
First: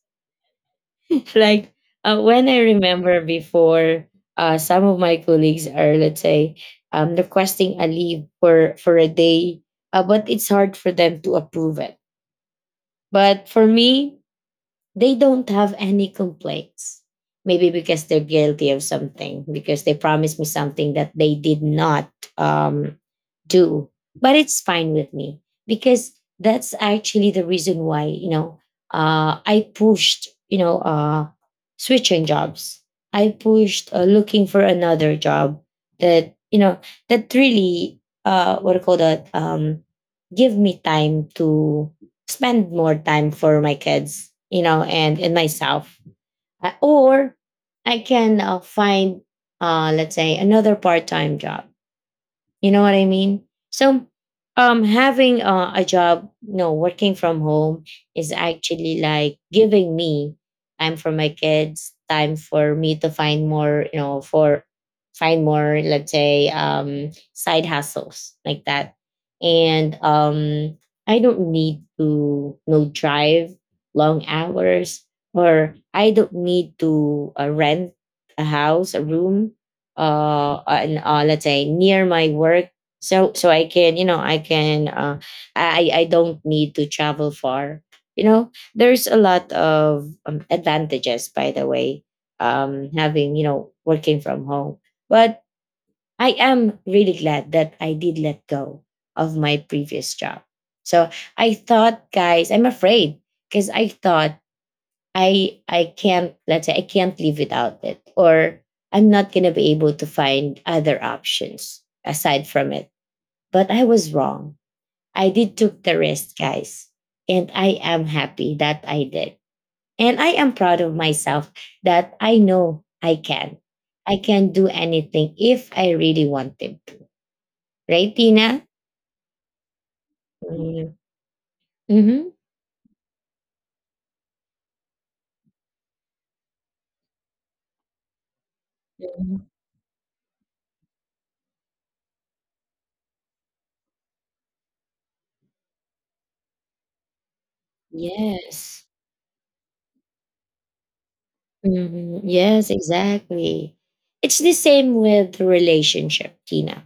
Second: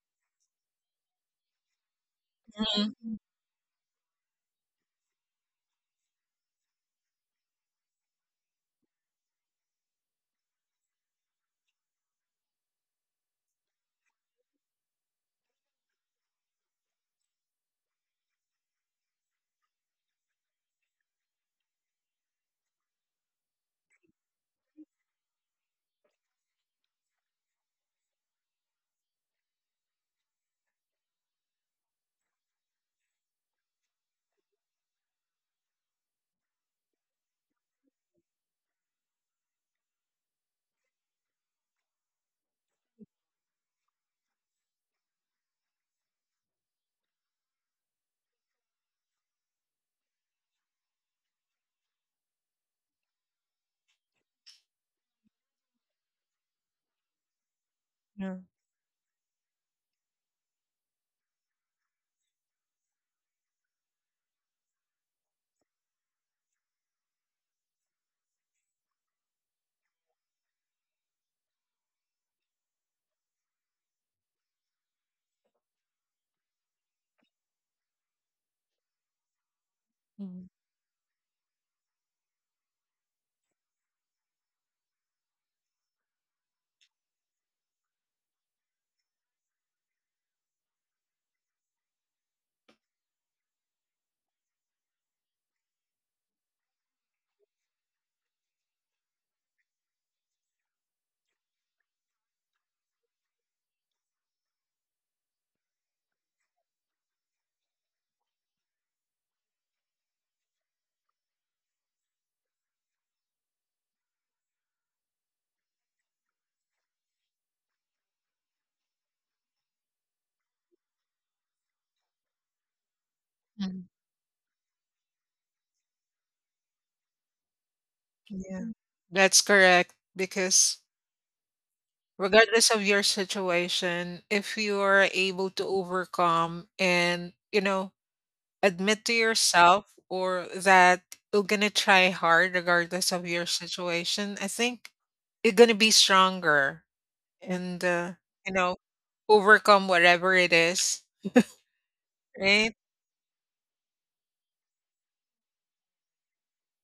Speaker 1: Like uh, when I
Speaker 2: Mhm.
Speaker 1: remember before, uh, some of my colleagues are, let's say, um, requesting a leave for for a day, uh, but it's hard for them to approve it. But for me, they don't have any complaints. Maybe because they're guilty of something, because they promised me something that they did not um, do. But it's fine with me because that's actually the reason why, you know, uh, I pushed, you know, uh, switching jobs. I pushed uh, looking for another job that, you know, that really, uh, what do you call that, um, give me time to spend more time for my kids, you know, and and myself. Uh, or I can uh, find, uh, let's say, another part time job, you know what I mean? So, um, having uh, a job, you know, working from home is
Speaker 2: Mhm.
Speaker 1: actually like giving me time for my kids, time for me to find more, you know, for find more, let's say, um, side hustles like that. And um, I don't need to, you know, drive long hours, or I don't need to uh, rent a house, a room
Speaker 2: Mm,
Speaker 1: uh and uh, let's say near my work. So so I can you know I can uh i i don't need to travel far. You know, there's a lot of um, advantages by the way, um having you know working from home. But I am really glad that I did let go of my previous job. So I thought guys I'm afraid because I thought I I can't, let's say I can't live without it, or I'm not going to be able to find other options aside from it. But I was wrong. I did took the risk, guys. And I am happy that I did. And I am proud of myself that I know I can.
Speaker 2: mm.
Speaker 1: I can do anything if I really wanted to. Right,
Speaker 2: Yeah,
Speaker 1: Tina?
Speaker 2: mm. That's correct. Because
Speaker 1: Mm-hmm. Mhm.
Speaker 2: regardless of your situation, if you are able to overcome and, you know, admit to yourself or that you're going to try hard regardless of your situation, I think you're going to be stronger and, uh, you know,
Speaker 1: Yes.
Speaker 2: overcome whatever it is.
Speaker 1: Mhm. Yes,
Speaker 2: Right?
Speaker 1: exactly. It's the same with the relationship, Tina.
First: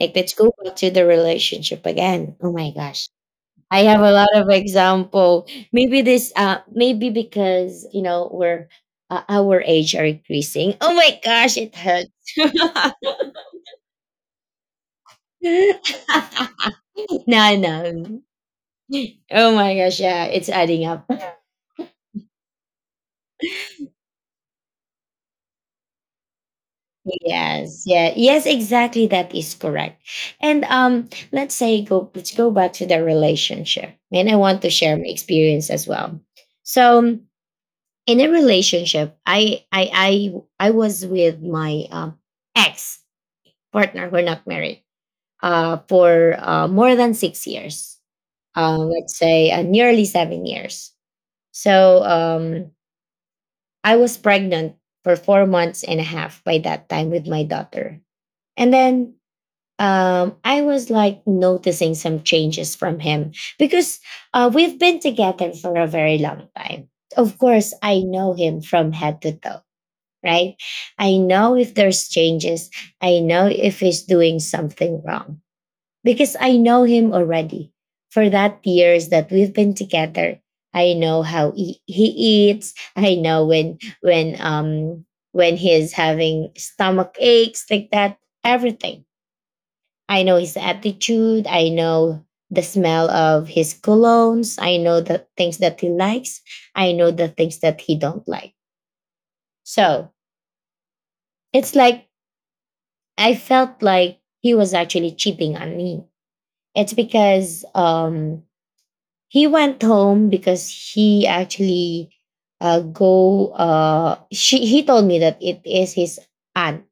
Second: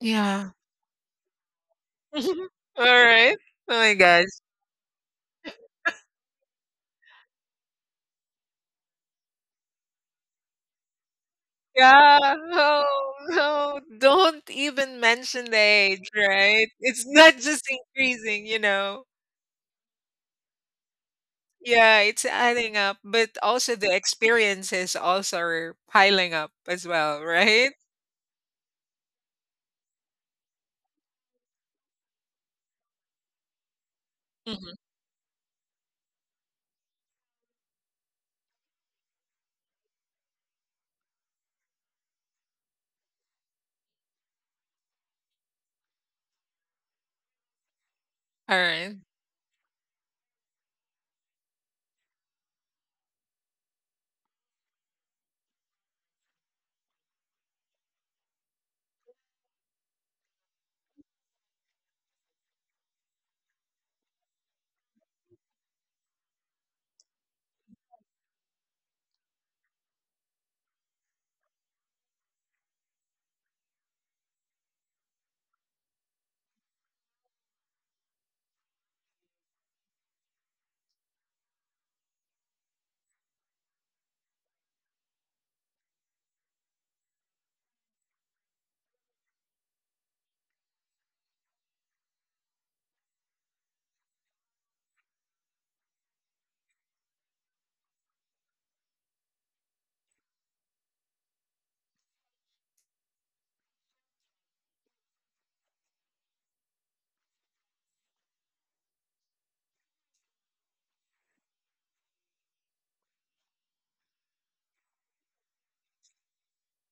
Speaker 1: Like, let's go back to the relationship again. Oh my
Speaker 2: All
Speaker 1: gosh.
Speaker 2: right. Oh
Speaker 1: I
Speaker 2: my
Speaker 1: have a
Speaker 2: gosh.
Speaker 1: lot of example. Maybe this, uh, maybe because, you know, we're, uh, our age are increasing. Oh my gosh, it hurts.
Speaker 2: Yeah. Oh, no. Don't even mention the age, right? It's not
Speaker 1: No,
Speaker 2: just
Speaker 1: no.
Speaker 2: increasing, you know.
Speaker 1: Oh my gosh, yeah, it's adding up.
Speaker 2: Yeah, it's adding up, but also the experiences also are piling up as well, right?
Speaker 1: Yes, yeah, yes, exactly. That is correct. And um, let's say go. Let's go back to the relationship, and I want to
Speaker 2: Mhm.
Speaker 1: share my experience as well. So, um, in a relationship, I, I, I, I was with my um ex partner. We're not married. Uh, for uh, more than six years.
Speaker 2: All
Speaker 1: Uh,
Speaker 2: right.
Speaker 1: let's say uh, nearly seven years. So, um, I was pregnant for four months and a half by that time with my daughter, and then um, I was like noticing some changes from him because uh, we've been together for a very long time. Of course, I know him from head to toe, right? I know if there's changes, I know if he's doing something wrong because I know him already. For that years that we've been together, I know how he, he eats. I know when when um when he's having stomach aches like that, everything. I know his attitude. I know the smell of his colognes. I know the things that he likes. I know the things that he don't like. So it's like I felt like he was actually cheating on me. It's because um he went home because he actually uh go uh she he told me that it is his aunt,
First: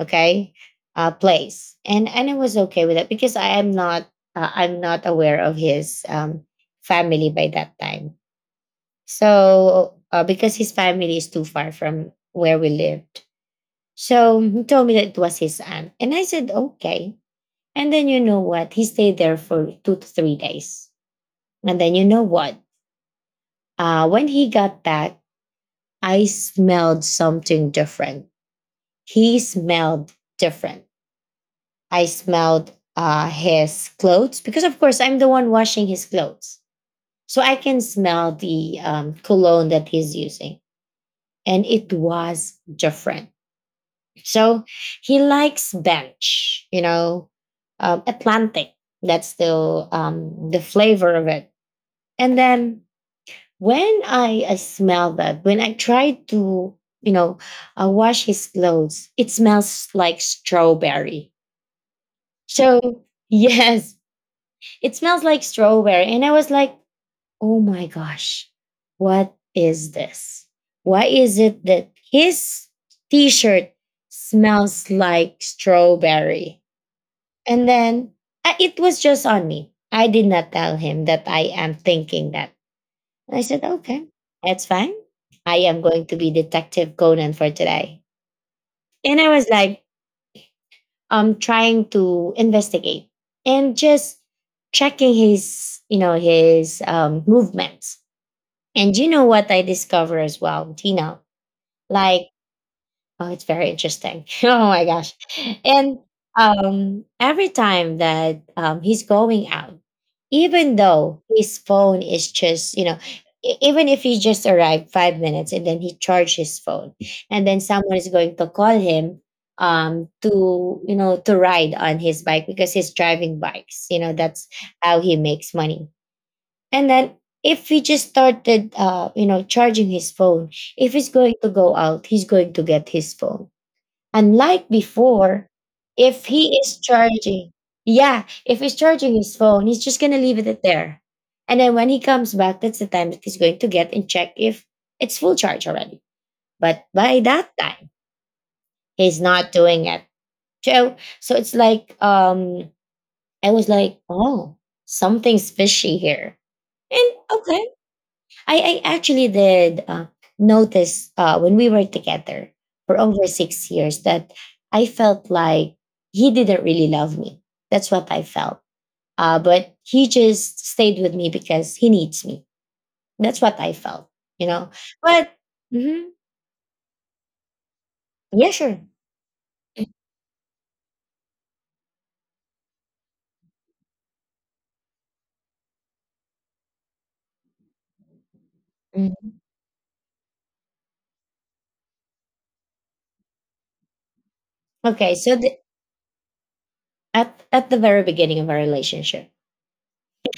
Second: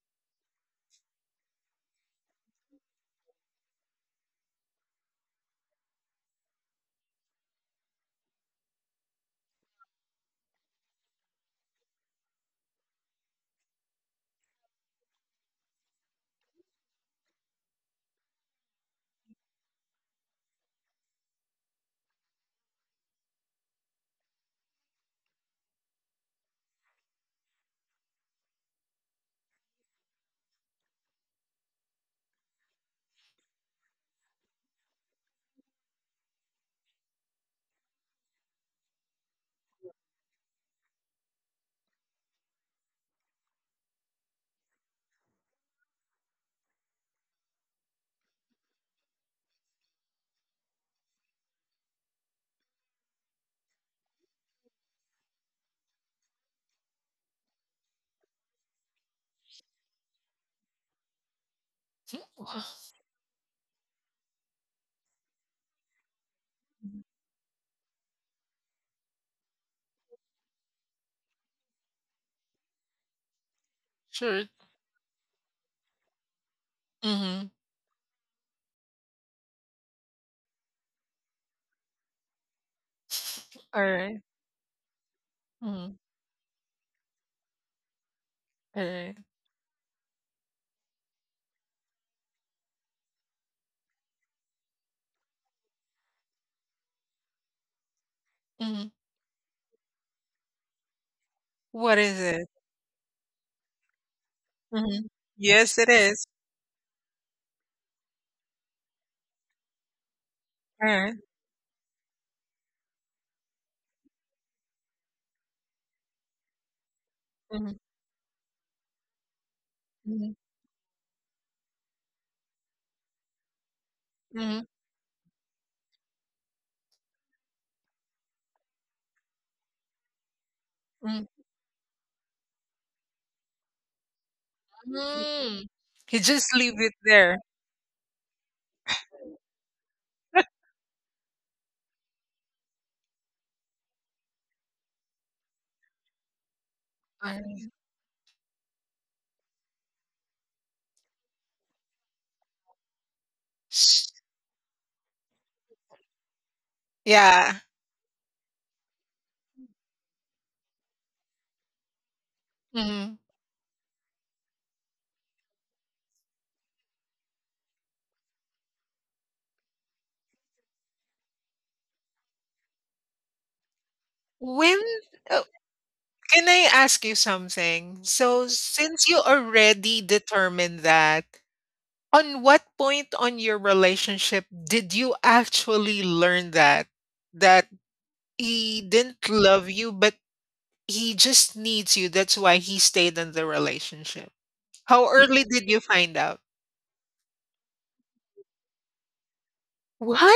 Speaker 1: okay, uh place. and and I was okay with that because I am not uh, I'm not aware of his um family by that time, so uh, because his family is too far from where we lived. So he told me that it was his aunt and I said okay. And then you know what, he stayed there for two to three days. And then you know what, uh when he got back I smelled something different. He smelled different. I smelled uh, his clothes because, of course, I'm the one washing his clothes. So I can smell the um, cologne that he's using. And it was different. So he likes bench, you know, um, Atlantic. That's the, um, the flavor of it. And then when I, I smell that, when I try to, you know, uh, wash his clothes, it smells like strawberry. So, yes, it smells like strawberry. And I was like, oh my gosh, what is this? Why is it that his t shirt
Speaker 2: Sure.
Speaker 1: smells like strawberry?
Speaker 2: Mm-hmm.
Speaker 1: And then uh, it was just on me. I did not tell him that I am thinking that. I said,
Speaker 2: All
Speaker 1: okay,
Speaker 2: right.
Speaker 1: that's fine. I am
Speaker 2: Mhm.
Speaker 1: going to be Detective Conan for today.
Speaker 2: All right.
Speaker 1: And I was like, um trying to investigate and just checking his you know his um movements.
Speaker 2: Mhm.
Speaker 1: And you know what I discovered as well, Tina,
Speaker 2: What is
Speaker 1: like
Speaker 2: it?
Speaker 1: oh, it's very interesting. Oh my
Speaker 2: Mhm.
Speaker 1: gosh.
Speaker 2: Yes, it
Speaker 1: And
Speaker 2: is.
Speaker 1: um every time that um he's going out, even
Speaker 2: All right.
Speaker 1: though his phone is just, you know, e- even if he just arrived five minutes and then he charged his phone, and then
Speaker 2: Mhm.
Speaker 1: someone is going to call him um
Speaker 2: Mhm.
Speaker 1: to you know to ride on his bike because he's driving bikes, you know, that's
Speaker 2: Mhm.
Speaker 1: how he makes money. And then if he just started uh you know charging his phone, if he's
Speaker 2: Mhm.
Speaker 1: going to go out, he's going to get his phone. Unlike before,
Speaker 2: Mm. You
Speaker 1: if
Speaker 2: just
Speaker 1: he
Speaker 2: leave
Speaker 1: is
Speaker 2: it there.
Speaker 1: charging, yeah, if he's charging his phone, he's just gonna leave it there. And then when he comes back, that's the time that he's going to get and check if it's full charge already. But by
Speaker 2: All
Speaker 1: that
Speaker 2: right.
Speaker 1: time, he's not doing it. So so it's like um I was like,
Speaker 2: Sh-
Speaker 1: oh, something's fishy here. And
Speaker 2: Yeah.
Speaker 1: okay, I, I actually did uh, notice uh, when we were together for
Speaker 2: Mhm.
Speaker 1: over six years that I felt like he didn't really love me. That's what I felt. Uh, but he just stayed with me because he needs me. That's what I felt, you know.
Speaker 2: When
Speaker 1: But
Speaker 2: Oh,
Speaker 1: mhm,
Speaker 2: can I ask you something? So,
Speaker 1: yeah, sure.
Speaker 2: since you already determined that, on what point on your relationship did you actually learn that that he didn't
Speaker 1: Mhm.
Speaker 2: love you, but he just needs you? That's why he stayed in the relationship. How
Speaker 1: Okay, so
Speaker 2: early
Speaker 1: the,
Speaker 2: did you find out?
Speaker 1: at at the very beginning of our relationship,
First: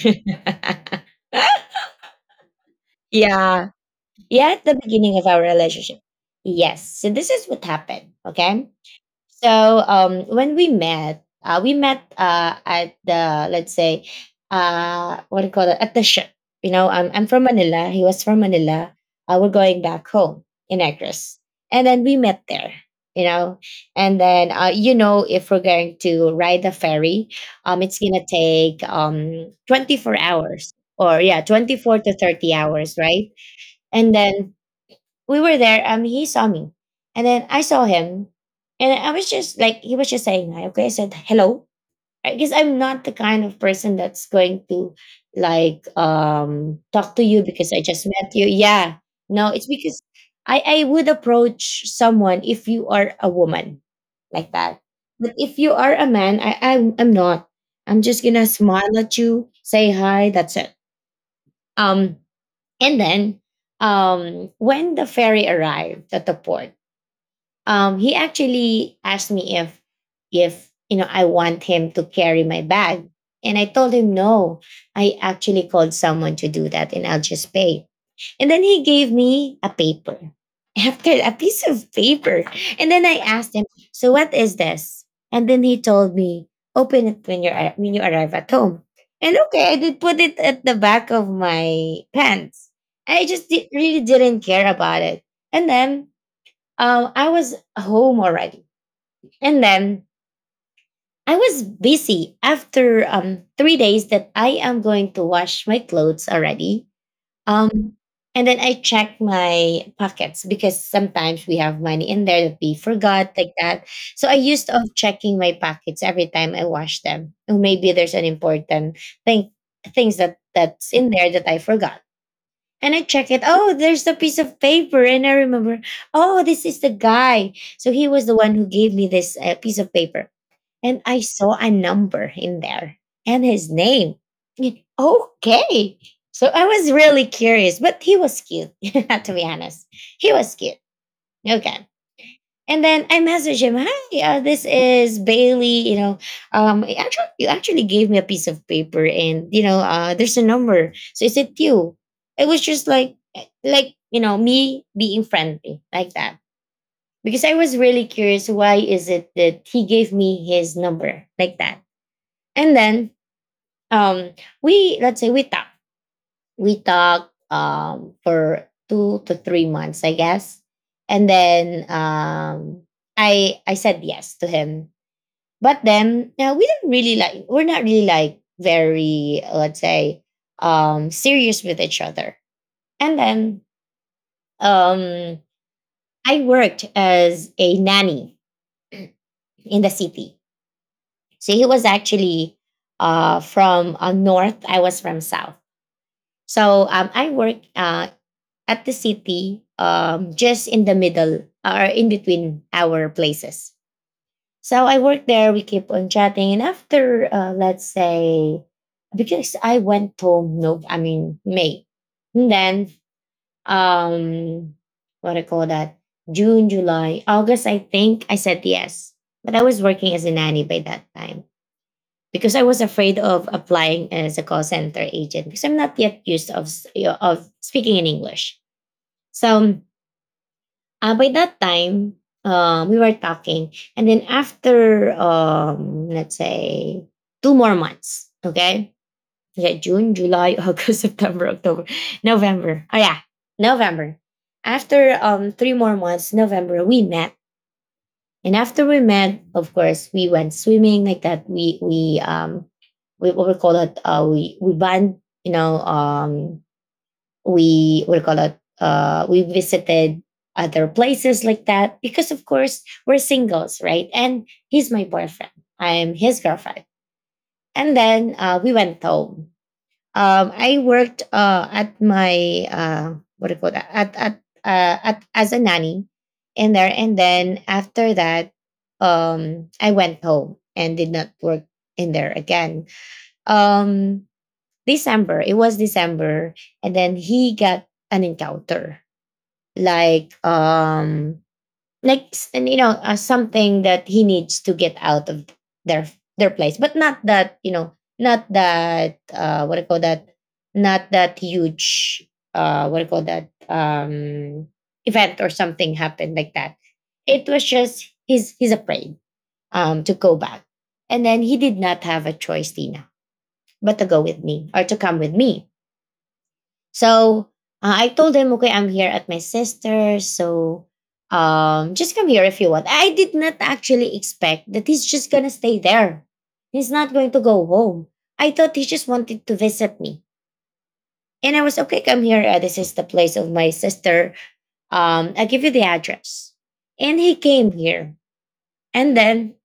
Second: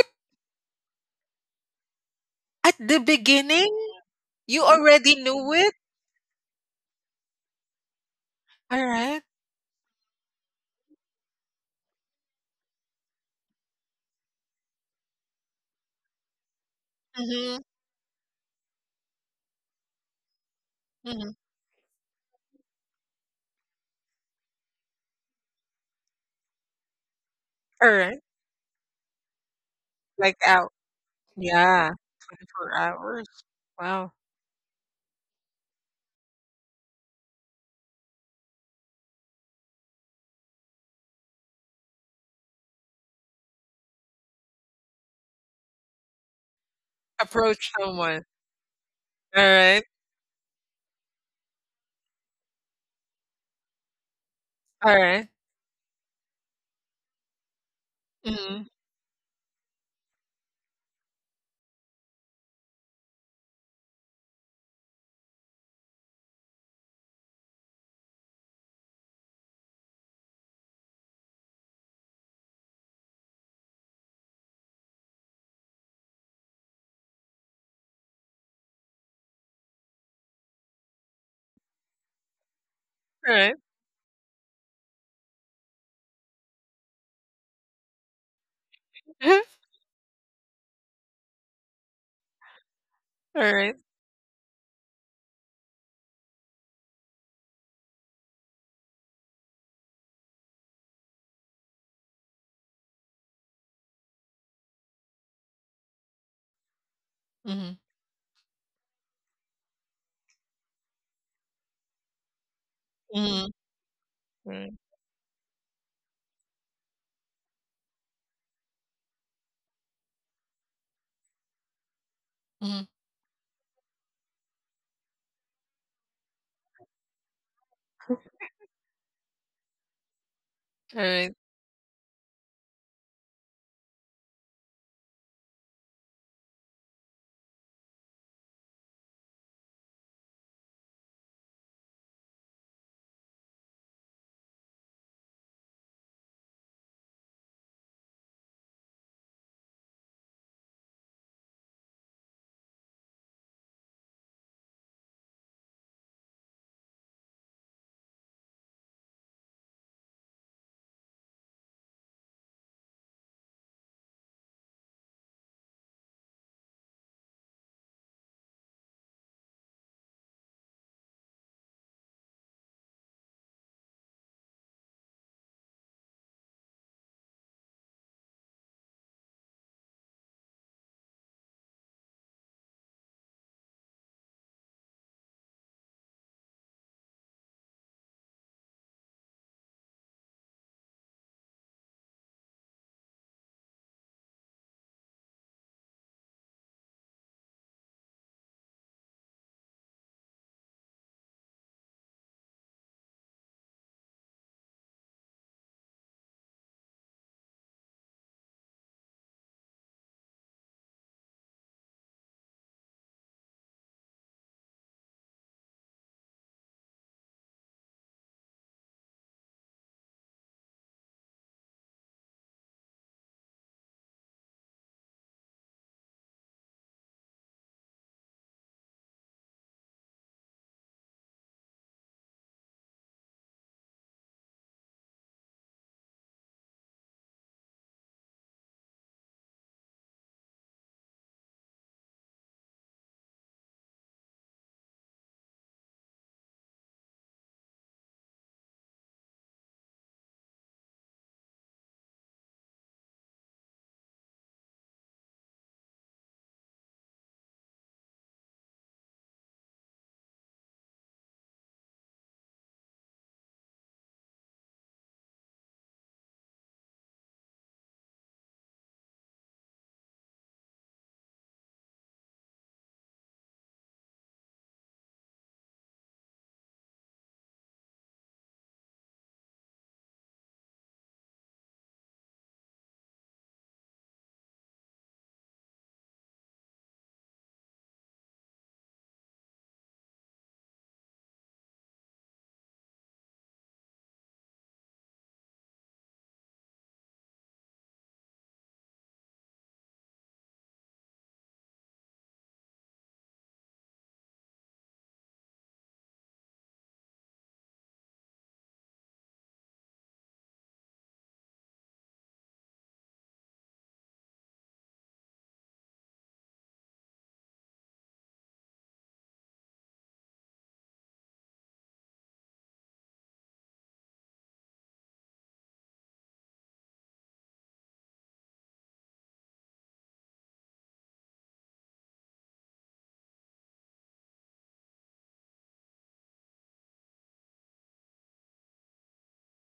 Speaker 2: At the
Speaker 1: yeah,
Speaker 2: beginning,
Speaker 1: yeah,
Speaker 2: you
Speaker 1: at the
Speaker 2: already
Speaker 1: beginning of our
Speaker 2: knew it.
Speaker 1: relationship, yes. So this is what happened. Okay,
Speaker 2: All right.
Speaker 1: so um, when we met, uh, we met uh, at the let's say uh, what do you call it, at the ship. You know, I'm I'm from
Speaker 2: Mm-hmm.
Speaker 1: Manila. He was from Manila. Uh, we're going back home in
Speaker 2: Mm-hmm.
Speaker 1: Negros, and then we met there. You know, and then uh, you know, if we're going to ride the ferry, um,
Speaker 2: All
Speaker 1: it's
Speaker 2: right.
Speaker 1: gonna take um twenty-four
Speaker 2: Like out.
Speaker 1: hours or yeah
Speaker 2: Yeah.
Speaker 1: twenty-four to thirty
Speaker 2: twenty-four
Speaker 1: hours,
Speaker 2: hours.
Speaker 1: right?
Speaker 2: Wow.
Speaker 1: And then we were there. Um, he saw me, and then I saw him, and I was just like, he was just saying hi. Okay, I said hello because I'm not the kind of person that's going to like um talk to you
Speaker 2: Approach
Speaker 1: because I just
Speaker 2: someone.
Speaker 1: met you. Yeah, no, it's
Speaker 2: Alright,
Speaker 1: because I I would approach someone if you are a woman like that,
Speaker 2: alright.
Speaker 1: but if you are a man, I I'm, I'm not. I'm just gonna
Speaker 2: Mhm,
Speaker 1: smile at you, say hi. That's it. Um, and then, um, when the ferry arrived at the port, um, he actually asked me if if you know I want him to carry my bag, and I told him no. I actually called someone to do that, and I'll just pay. And then he gave me a paper, after a piece of paper, and then I asked
Speaker 2: alright.
Speaker 1: him, "So what is this?" And then he told me, "Open it when you are when you arrive at home." And okay, I did put it at the back of my pants. I just di-
Speaker 2: Alright.
Speaker 1: really didn't care about it. And then um, I was home already. And then I was busy after um three days, that I am going to wash my clothes already.
Speaker 2: Mhm,
Speaker 1: Um, and then I checked my pockets because sometimes we have money in there that we forgot
Speaker 2: mhm,
Speaker 1: like that. So I used
Speaker 2: right,
Speaker 1: of checking my pockets every time I wash them. Or maybe there's an important thing things that that's in there that I forgot.
Speaker 2: mhm,
Speaker 1: And I check it. Oh, there's a piece of paper. And I remember, oh, this is the guy. So he was the one who gave me this uh, piece of paper. And I
Speaker 2: alright.
Speaker 1: saw a number in there and his name. And, okay. So I was really curious, but he was cute, to be honest. He was cute. Okay. And then I message him, "Hi, uh, this is Bailey. You know, um, he actually, you actually gave me a piece of paper, and you know, uh, there's a number. So is it you?" It was just like, like you know, me being friendly like that because I was really curious. Why is it that he gave me his number like that? And then, um, we let's say we talk we talked um, for two to three months, I guess. And then um, I I said yes to him. But then yeah, we don't really like we're not really like very let's say um, serious with each other. And then um, I worked as a nanny in the city. So he was actually uh, from uh, north. I was from south. So um, I work uh, at the city, um, just in the middle or in between our places. So I worked there. We keep on chatting, and after uh, let's say, because I went home. No, I mean May. And then um, what do I call that? June, July, August. I think I said yes, but I was working as a nanny by that time because I was afraid of applying as a call center agent because I'm not yet used of of speaking in English. So Uh, by that time, um, we were talking, and then after, um, let's say, two more months. Okay, yeah, June, July, August, September, October, November. Oh yeah, November. After um three more months, November, we met, and after we met, of course, we went swimming like that. We we um we what we call it. Uh, we we bond. You know, um, we we call it uh, we visited other places like that because of course we're singles, right, and he's my boyfriend, I'm his girlfriend. And then uh, we went home. um, I worked uh, at my uh, what do you call that at, at, uh, at as a nanny in there. And then after that um, I went home and did not work in there again. um, December. It was December, and then he got an encounter, like um, like s- and, you know, uh, something that he needs to get out of their their place, but not that you know, not that uh, what do you call that, not that huge uh, what do you call that um event, or something happened like that. It was just he's he's afraid um to go back, and then he did not have a choice, Tina, but to go with me or to come with me. So uh, I told him, okay, I'm here at my sister's. So um, just come here if you want. I did not actually expect that he's just going to stay there. He's not going to go home. I thought he just wanted to visit me. And I was, okay, come here. Uh, this is the place of my sister. Um, I'll give you the address. And he came here. And then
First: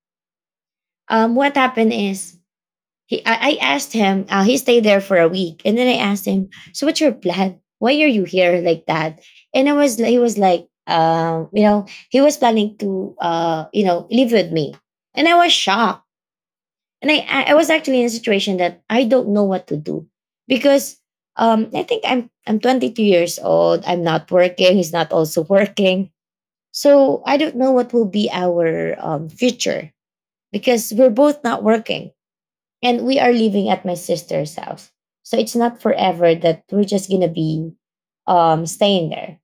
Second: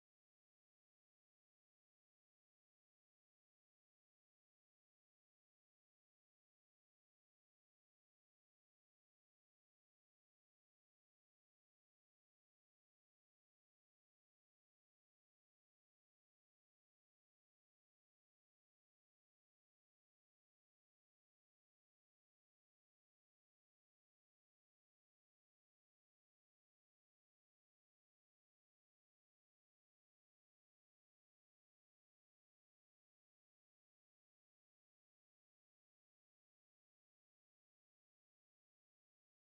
Speaker 1: um, what happened is he I, I asked him, uh, he stayed there for a week, and then I asked him, so what's your plan, why are you here like that? And I was he was like, um you know, he was planning to uh you know live with me. And I was shocked, and i i I was actually in a situation that I don't know what to do, because um I think i'm i'm twenty-two years old, I'm not working, he's not also working. So I don't know what will be our um, future, because we're both not working and we are living at my sister's house. So it's not forever that we're just going to be um, staying there.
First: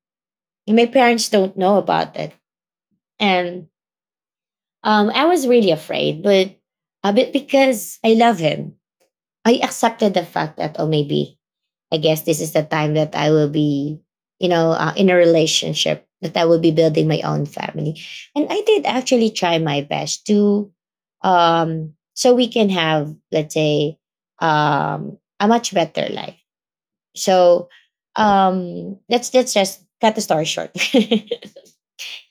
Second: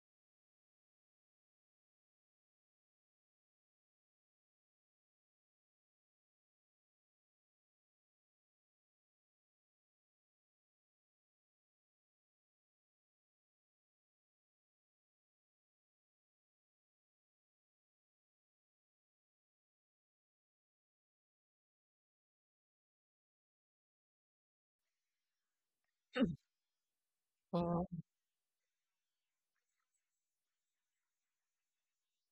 Speaker 1: And my parents don't know about it. And um, I was really afraid, but a bit because I love him. I accepted the fact that, oh, maybe I guess this is the time that I will be, you know, uh, in a relationship that I will be building my own family. And I did actually try my best to, um, so we can have, let's say, um, a much better life. So,
Speaker 2: Wow.
Speaker 1: um, let's let's just cut the story short.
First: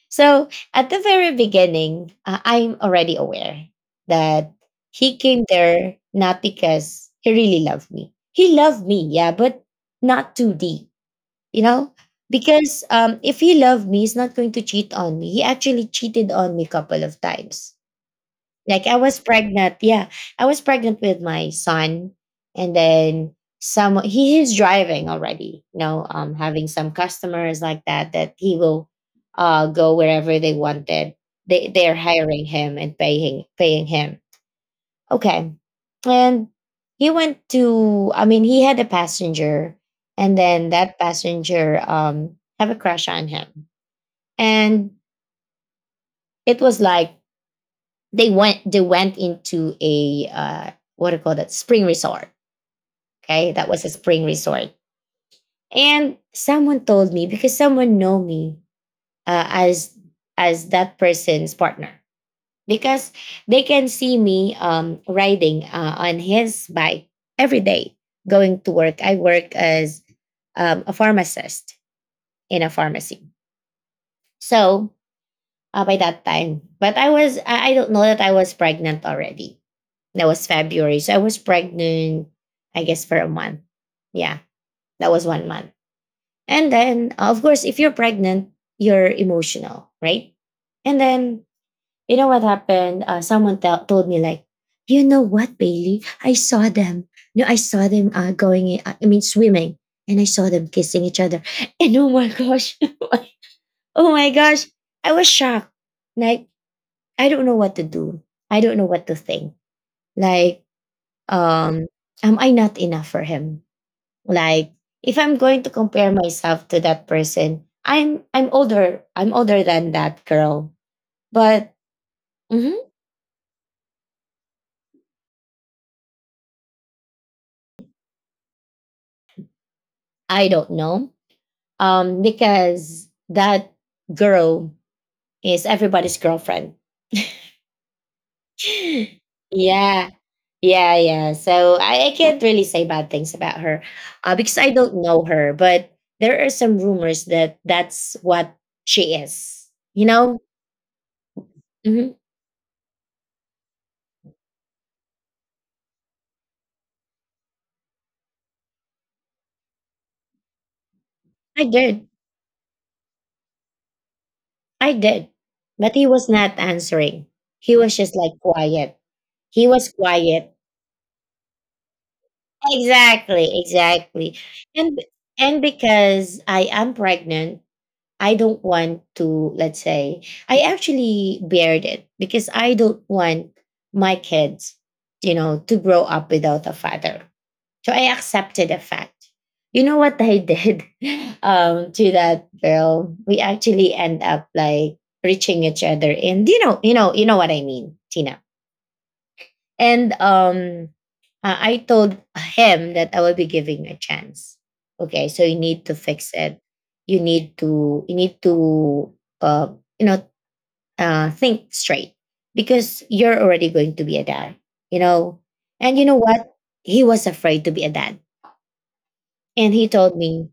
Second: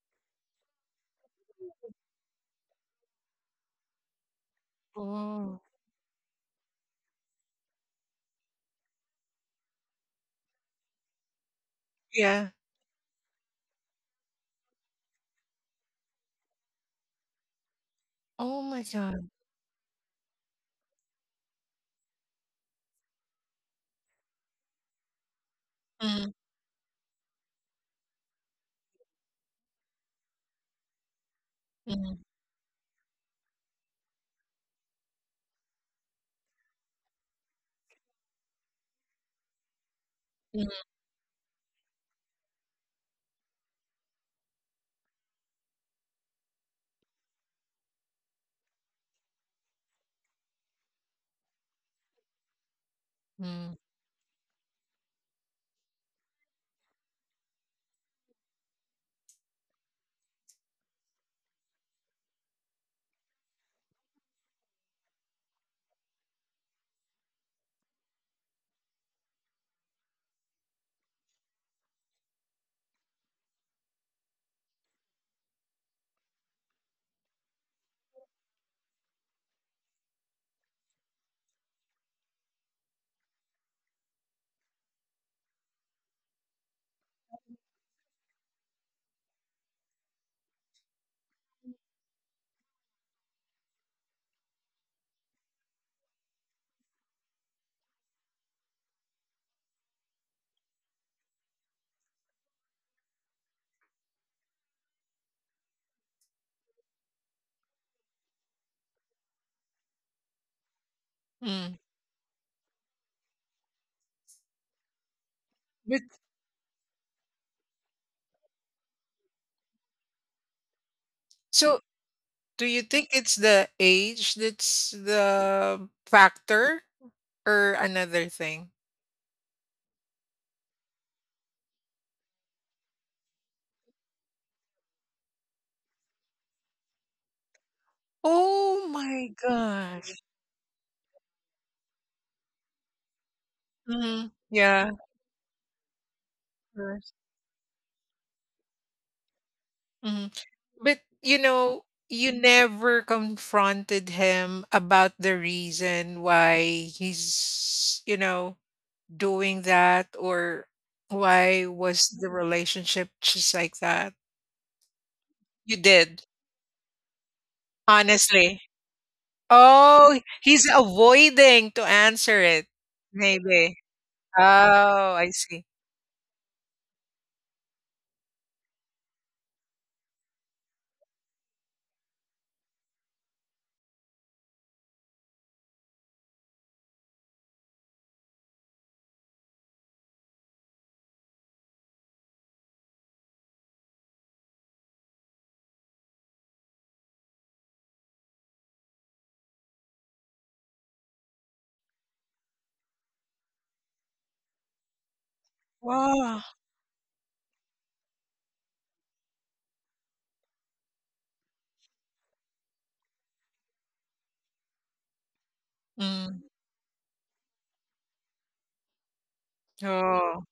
Speaker 1: So at the very beginning, uh, I'm already aware that
Speaker 2: Oh,
Speaker 1: he came
Speaker 2: oh,
Speaker 1: there not because he really loved me. He loved me, yeah, but not too deep, you know?
Speaker 2: yeah.
Speaker 1: Because um, if he loved me, he's not going to cheat on me. He actually cheated on me a couple of times,
Speaker 2: Oh my
Speaker 1: like I was
Speaker 2: god.
Speaker 1: pregnant. Yeah, I was pregnant with my son, and then some. He is driving already. You know,
Speaker 2: Mhm,
Speaker 1: um, having some customers like that that he will, uh, go wherever they wanted. They they're
Speaker 2: mhm,
Speaker 1: hiring him and paying paying him. Okay, and he went to. I mean, he had a passenger, and then
Speaker 2: mhm,
Speaker 1: that passenger um have a crush on him, and it was like they went they went into a uh, what do you call that spring resort. Okay, that
Speaker 2: mhm,
Speaker 1: was a spring resort, and someone told me because someone know me uh, as as that person's partner because they can see me um, riding uh, on his bike every day going to work. I work as um, a pharmacist in a pharmacy. So uh, by that time, but I was I, I don't know that I was pregnant already. That was February. So I was pregnant, I guess, for a month. Yeah, that was one month. And then, of course, if you're pregnant, you're emotional, right? And then, you know what happened? Uh, someone tell told me, like, you know what, Bailey? I saw them. No, I saw them uh, going, in- uh, I mean, swimming, and I saw them kissing each other. And oh my gosh, oh my gosh, I was shocked. Like, I don't know what to do. I don't know what to think. Like,
Speaker 2: mhm.
Speaker 1: um am I not enough for him? Like, if I'm going to
Speaker 2: But
Speaker 1: compare myself to that person, i'm i'm older. I'm older than that girl. But
Speaker 2: so do
Speaker 1: mhm,
Speaker 2: you think it's the age that's the factor or another thing?
Speaker 1: I don't know. Um because that girl is everybody's girlfriend.
Speaker 2: Oh my
Speaker 1: Yeah.
Speaker 2: gosh.
Speaker 1: Yeah yeah so I, I can't really say bad things about her,
Speaker 2: Mhm,
Speaker 1: uh, because I
Speaker 2: yeah,
Speaker 1: don't know her. But there are some rumors that that's what she is, you
Speaker 2: Mhm.
Speaker 1: know.
Speaker 2: But you know,
Speaker 1: Hmm.
Speaker 2: you never confronted him about the reason why he's, you know, doing that or why
Speaker 1: I
Speaker 2: was
Speaker 1: did.
Speaker 2: the relationship just like that?
Speaker 1: I did,
Speaker 2: You
Speaker 1: but he
Speaker 2: did,
Speaker 1: was not answering. He was just like
Speaker 2: honestly.
Speaker 1: quiet. He was
Speaker 2: Oh,
Speaker 1: quiet.
Speaker 2: he's avoiding to answer it.
Speaker 1: Exactly,
Speaker 2: Maybe.
Speaker 1: exactly.
Speaker 2: Oh,
Speaker 1: And
Speaker 2: I see.
Speaker 1: and because I am pregnant, I don't want to, let's say, I actually bared it because I don't want my kids, you know, to grow up without a father. So I accepted the fact. You know what I did, um, to that girl? We actually end up like reaching each other, and you know, you know, you know what I mean, Tina. And um, uh, I told him that I will be giving a chance. Okay, so you need to fix
Speaker 2: Wow.
Speaker 1: it. You need to you need to uh, you know, uh, think straight because you're already going to be a dad. You know, and you know
Speaker 2: Mm.
Speaker 1: what? He was afraid to be a dad, and he told
Speaker 2: Oh,
Speaker 1: me,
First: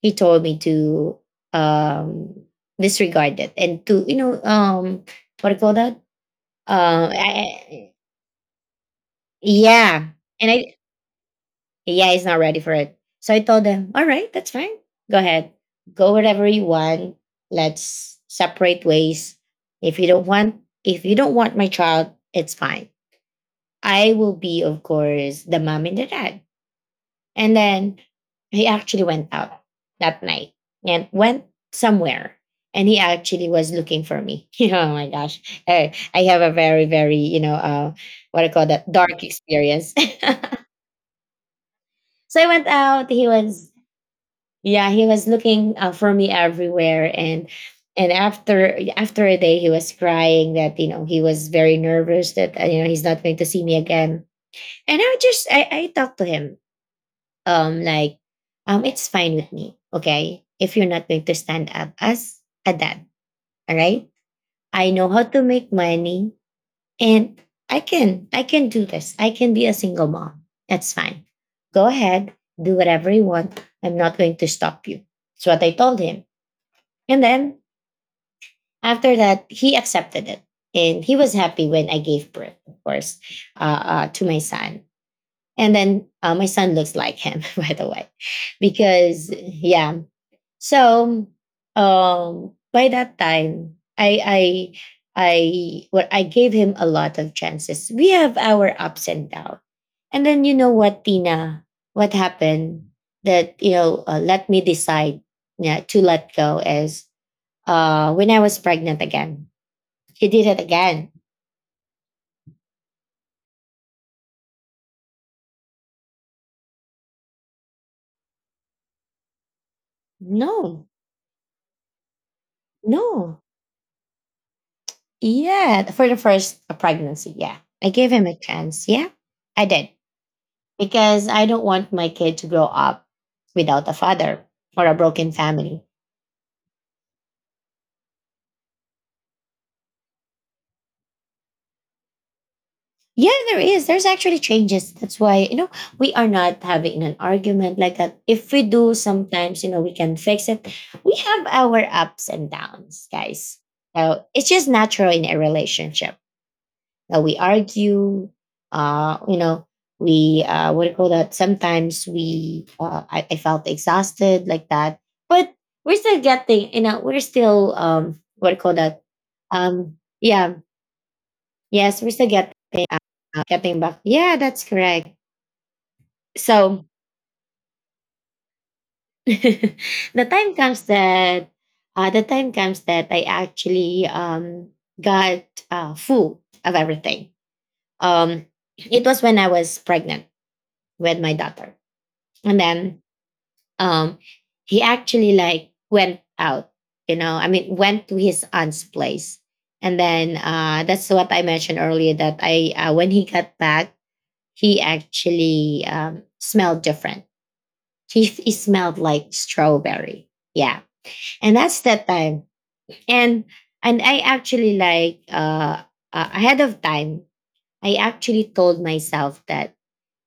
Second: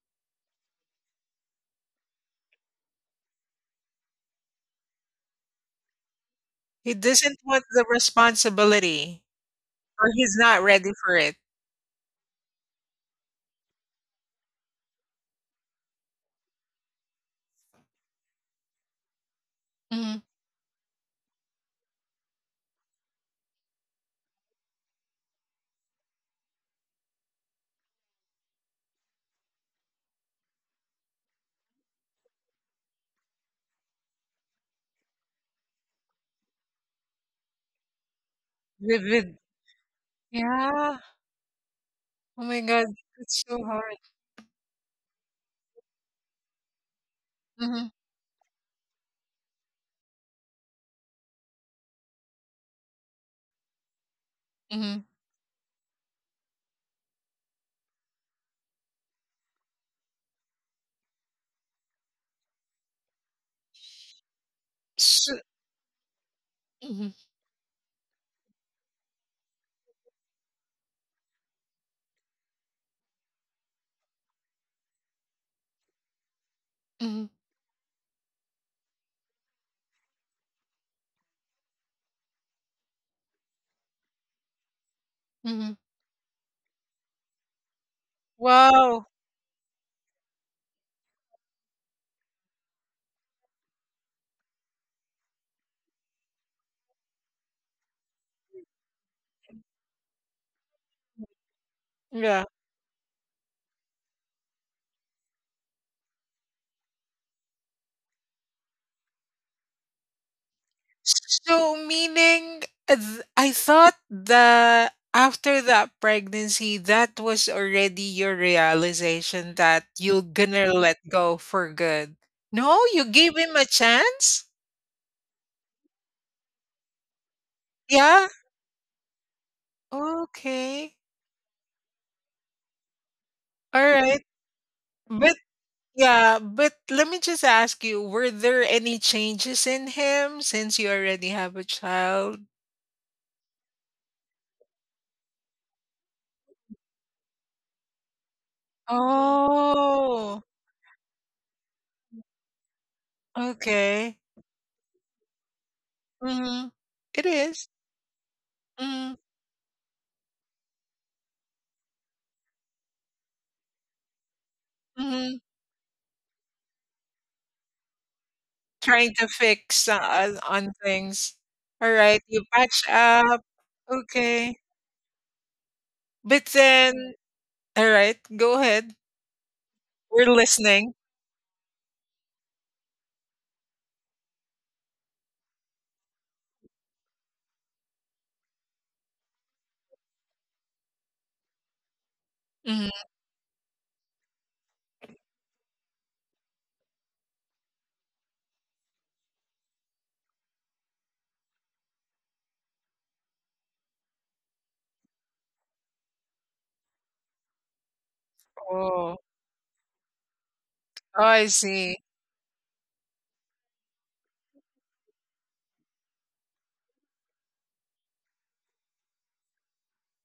Speaker 1: he told me to um disregard it and to, you know, um what do you call that
Speaker 2: he
Speaker 1: um
Speaker 2: doesn't want the
Speaker 1: I,
Speaker 2: responsibility,
Speaker 1: yeah.
Speaker 2: or he's
Speaker 1: and I
Speaker 2: not ready for it.
Speaker 1: Yeah, he's not ready for it. So I told him, all right, that's fine. Go ahead, go wherever you want. Let's separate ways. If you
Speaker 2: Mhm.
Speaker 1: don't want, if you don't want my child, it's fine. I will be, of course, the mom and the dad. And then he actually went out that night and went somewhere. And he actually was looking for me. Oh my gosh. I, I have a very, very, you know, uh, what I call that,
Speaker 2: With,
Speaker 1: dark
Speaker 2: with
Speaker 1: experience.
Speaker 2: yeah.
Speaker 1: So
Speaker 2: Oh
Speaker 1: I
Speaker 2: my
Speaker 1: went
Speaker 2: god,
Speaker 1: out. He
Speaker 2: it's so
Speaker 1: was,
Speaker 2: hard.
Speaker 1: yeah, he was looking uh, for me everywhere. And
Speaker 2: Mhm,
Speaker 1: and after after a day, he was crying that, you know, he was very nervous that, uh, you know, he's not going to see me again. And
Speaker 2: mhm.
Speaker 1: I just I, I talked to him, um like um it's fine with me. Okay, if you're not going to stand up as a dad, all right, I know how
Speaker 2: So
Speaker 1: to make money.
Speaker 2: mhm,
Speaker 1: And i can i can do this. I can be a single mom. That's fine. Go ahead. Do whatever you want. I'm not going to stop you. That's what I told him. And
Speaker 2: mhm,
Speaker 1: then after that, he accepted it. And he was happy when I gave birth, of course, uh, uh, to my son. And
Speaker 2: mhm.
Speaker 1: then uh, my son looks like him, by the way,
Speaker 2: Wow.
Speaker 1: because yeah. So um by that time, I I I well I gave him a lot of chances. We have our ups and downs. And then you know what, Tina, what
Speaker 2: Yeah.
Speaker 1: happened that, you know, uh, let me decide, yeah, to let go is uh when I was pregnant again. He did it again.
Speaker 2: So meaning uh, th I thought that after that pregnancy, that was already your realization that you're gonna
Speaker 1: No,
Speaker 2: let go for good. No, you gave
Speaker 1: no.
Speaker 2: him a chance?
Speaker 1: Yeah, for the first pregnancy, yeah. I gave
Speaker 2: Yeah.
Speaker 1: him a chance. Yeah, I did.
Speaker 2: Okay.
Speaker 1: Because I don't want my kid to grow up
Speaker 2: All
Speaker 1: without a
Speaker 2: right.
Speaker 1: father or a broken
Speaker 2: But
Speaker 1: family.
Speaker 2: yeah, but let me just ask you, were there any changes in him since you already have a child?
Speaker 1: Yeah, there is. There's actually changes. That's why, you know, we are not having an argument like that. If we do, sometimes, you know, we can
Speaker 2: Oh,
Speaker 1: fix it. We have our ups and downs, guys.
Speaker 2: okay.
Speaker 1: So it's just natural in a relationship.
Speaker 2: Mhm.
Speaker 1: Uh,
Speaker 2: It
Speaker 1: we
Speaker 2: is.
Speaker 1: argue,
Speaker 2: Mhm,
Speaker 1: uh you know we, uh what do you call that sometimes we, uh I, I felt exhausted like that.
Speaker 2: mhm.
Speaker 1: But we're still getting, you know, we're still, um what do you call that
Speaker 2: Trying to fix
Speaker 1: um
Speaker 2: on
Speaker 1: yeah,
Speaker 2: on things. All
Speaker 1: yes, we're
Speaker 2: right,
Speaker 1: still
Speaker 2: you
Speaker 1: getting,
Speaker 2: patch
Speaker 1: uh,
Speaker 2: up.
Speaker 1: uh, getting back, yeah,
Speaker 2: Okay.
Speaker 1: that's correct.
Speaker 2: But
Speaker 1: So
Speaker 2: then, all right, go ahead.
Speaker 1: the
Speaker 2: We're
Speaker 1: time comes
Speaker 2: listening.
Speaker 1: that uh the time comes that I actually um got uh full of everything. um it was when I was pregnant with my daughter. And
Speaker 2: Mhm.
Speaker 1: then um he actually like went out, you know, I mean, went to his aunt's place. And then uh that's what I mentioned earlier, that I uh, when he got back, he actually um smelled different. He, he smelled
Speaker 2: Oh,
Speaker 1: like strawberry. Yeah.
Speaker 2: oh, I
Speaker 1: And that's
Speaker 2: see.
Speaker 1: that time. and and I actually like, uh uh, ahead of time, I actually told myself that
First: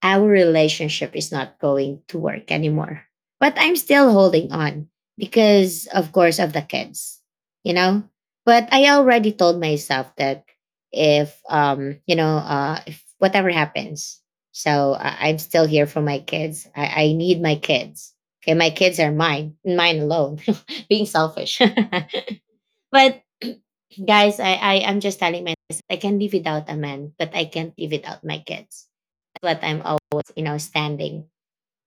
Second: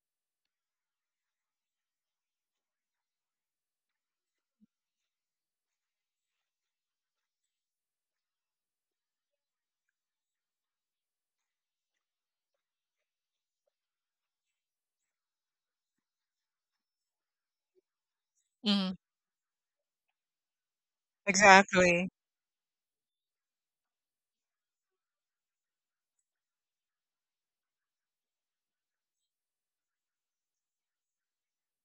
Speaker 1: our relationship is not going to work anymore. But I'm still holding on because, of course, of the kids, you know? But I already told myself that if, um, you know, uh, if whatever happens, so uh, I'm still here for my kids. I, I need my kids. Okay, my
Speaker 2: Mhm.
Speaker 1: kids are mine, mine alone, being selfish.
Speaker 2: Exactly.
Speaker 1: But guys, I, I, I'm just telling myself I can live without a man, but I can't live without my kids, what I'm always, you know, standing.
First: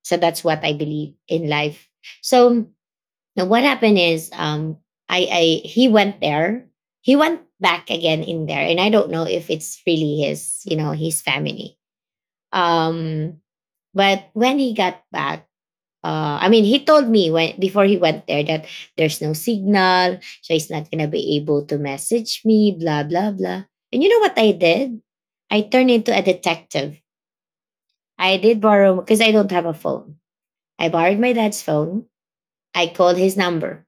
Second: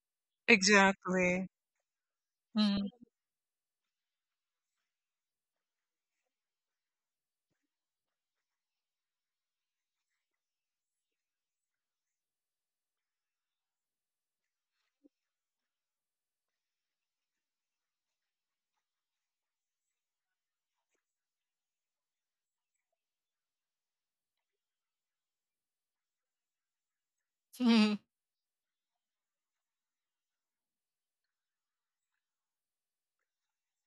Speaker 1: So that's what I believe
Speaker 2: Exactly.
Speaker 1: in life. So
Speaker 2: Mhm,
Speaker 1: now what happened is, um I I he went there. He went back again in there. And I don't know if it's really his, you know, his family. Um but when he got back, uh, I mean, he told me when before he went there that there's no signal, so he's not gonna be able to message me, blah blah blah. And you know what I did? I turned into a detective.
Speaker 2: mhm,
Speaker 1: I did borrow because I don't have a phone. I borrowed my dad's phone. I called his number.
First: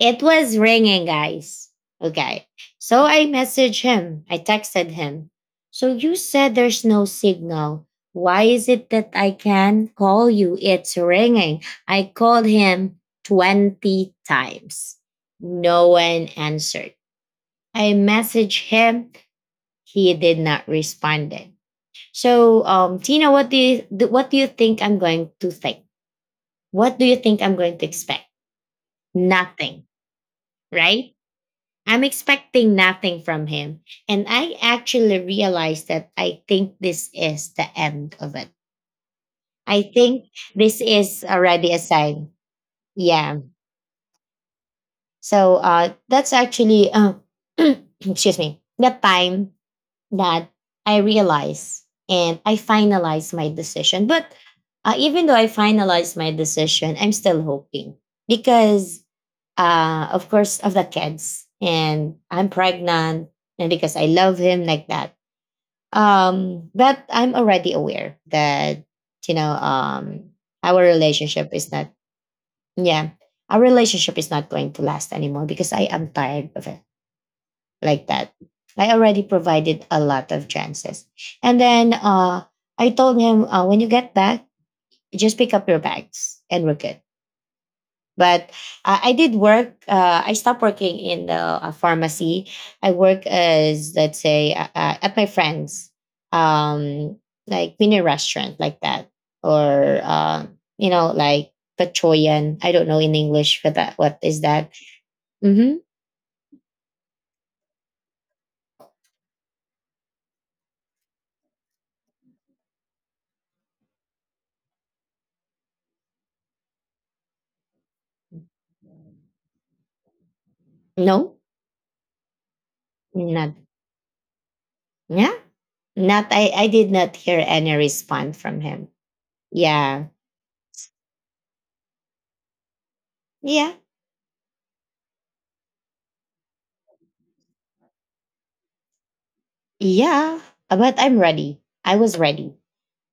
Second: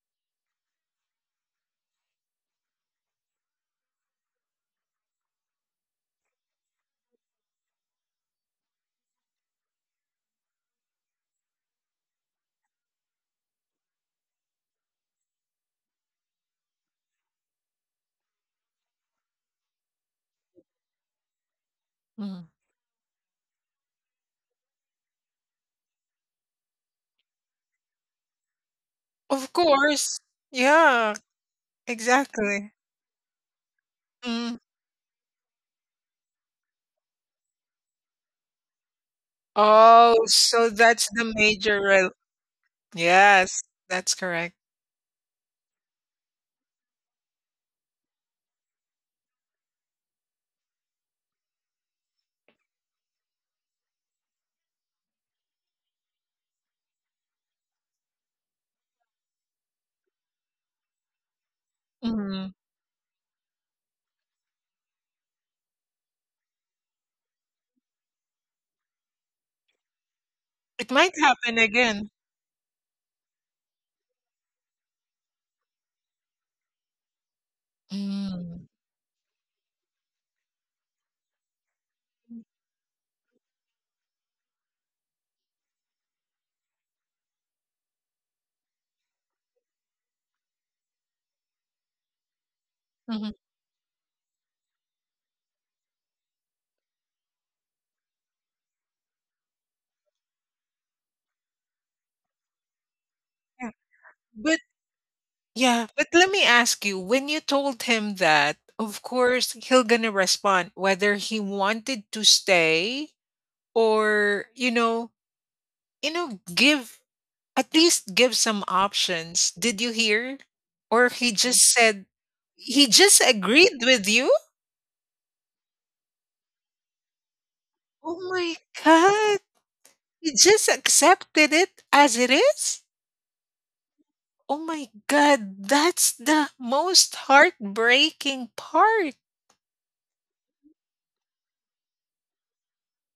Speaker 1: It was ringing, guys. Okay. So I messaged him. I texted him. So you said there's no signal. Why is it that I can call you? It's ringing. I called him twenty times. No one answered. I messaged him. He did not respond.
Speaker 2: mhm.
Speaker 1: So, um, Tina, what do you what do you think I'm going to think? What do you think I'm going to expect?
Speaker 2: Of
Speaker 1: Nothing,
Speaker 2: course.
Speaker 1: right?
Speaker 2: Yeah,
Speaker 1: I'm
Speaker 2: exactly.
Speaker 1: expecting nothing from him. And I
Speaker 2: Mm.
Speaker 1: actually realized that I think this is the end of it. I
Speaker 2: Oh,
Speaker 1: think
Speaker 2: so
Speaker 1: this
Speaker 2: that's
Speaker 1: is
Speaker 2: the
Speaker 1: already a
Speaker 2: major rel—
Speaker 1: sign. Yeah.
Speaker 2: Yes, that's correct.
Speaker 1: So uh, that's actually, uh, excuse me, the time that I realize and I finalize my decision. But uh, even though I finalize my decision, I'm still hoping because, uh, of course, of the kids and I'm
Speaker 2: Mhm.
Speaker 1: pregnant and because I love him like that. Um, but I'm already aware that, you know, um, our
Speaker 2: It might
Speaker 1: relationship
Speaker 2: happen
Speaker 1: is not,
Speaker 2: again.
Speaker 1: yeah, our relationship is not going to last anymore because I am tired of it like that.
Speaker 2: Mm.
Speaker 1: I already provided a lot of chances. And then uh, I told him, uh, when you get back, just pick up your bags and we're good. But uh, I did work. Uh, I stopped working in the uh, pharmacy. I work
Speaker 2: Mhm.
Speaker 1: as, let's say, uh, uh, at my friend's, um, like mini restaurant like that. Or, uh, you know, like Pachoyan. I don't know in English
Speaker 2: Yeah.
Speaker 1: for that. What is
Speaker 2: But
Speaker 1: that? Mm-hmm.
Speaker 2: yeah, but let me ask you, when you told him that, of course, he'll gonna respond whether he wanted to stay or, you know, you know, give— at least give some options. Did you hear? Or he
Speaker 1: No,
Speaker 2: just said, he just
Speaker 1: not.
Speaker 2: agreed with you?
Speaker 1: Yeah. Not I I did not hear any
Speaker 2: Oh
Speaker 1: response
Speaker 2: my
Speaker 1: from him.
Speaker 2: God.
Speaker 1: Yeah.
Speaker 2: He just accepted it as it is?
Speaker 1: Yeah.
Speaker 2: Oh my God. That's the most heartbreaking part.
Speaker 1: Yeah. But I'm ready. I was ready.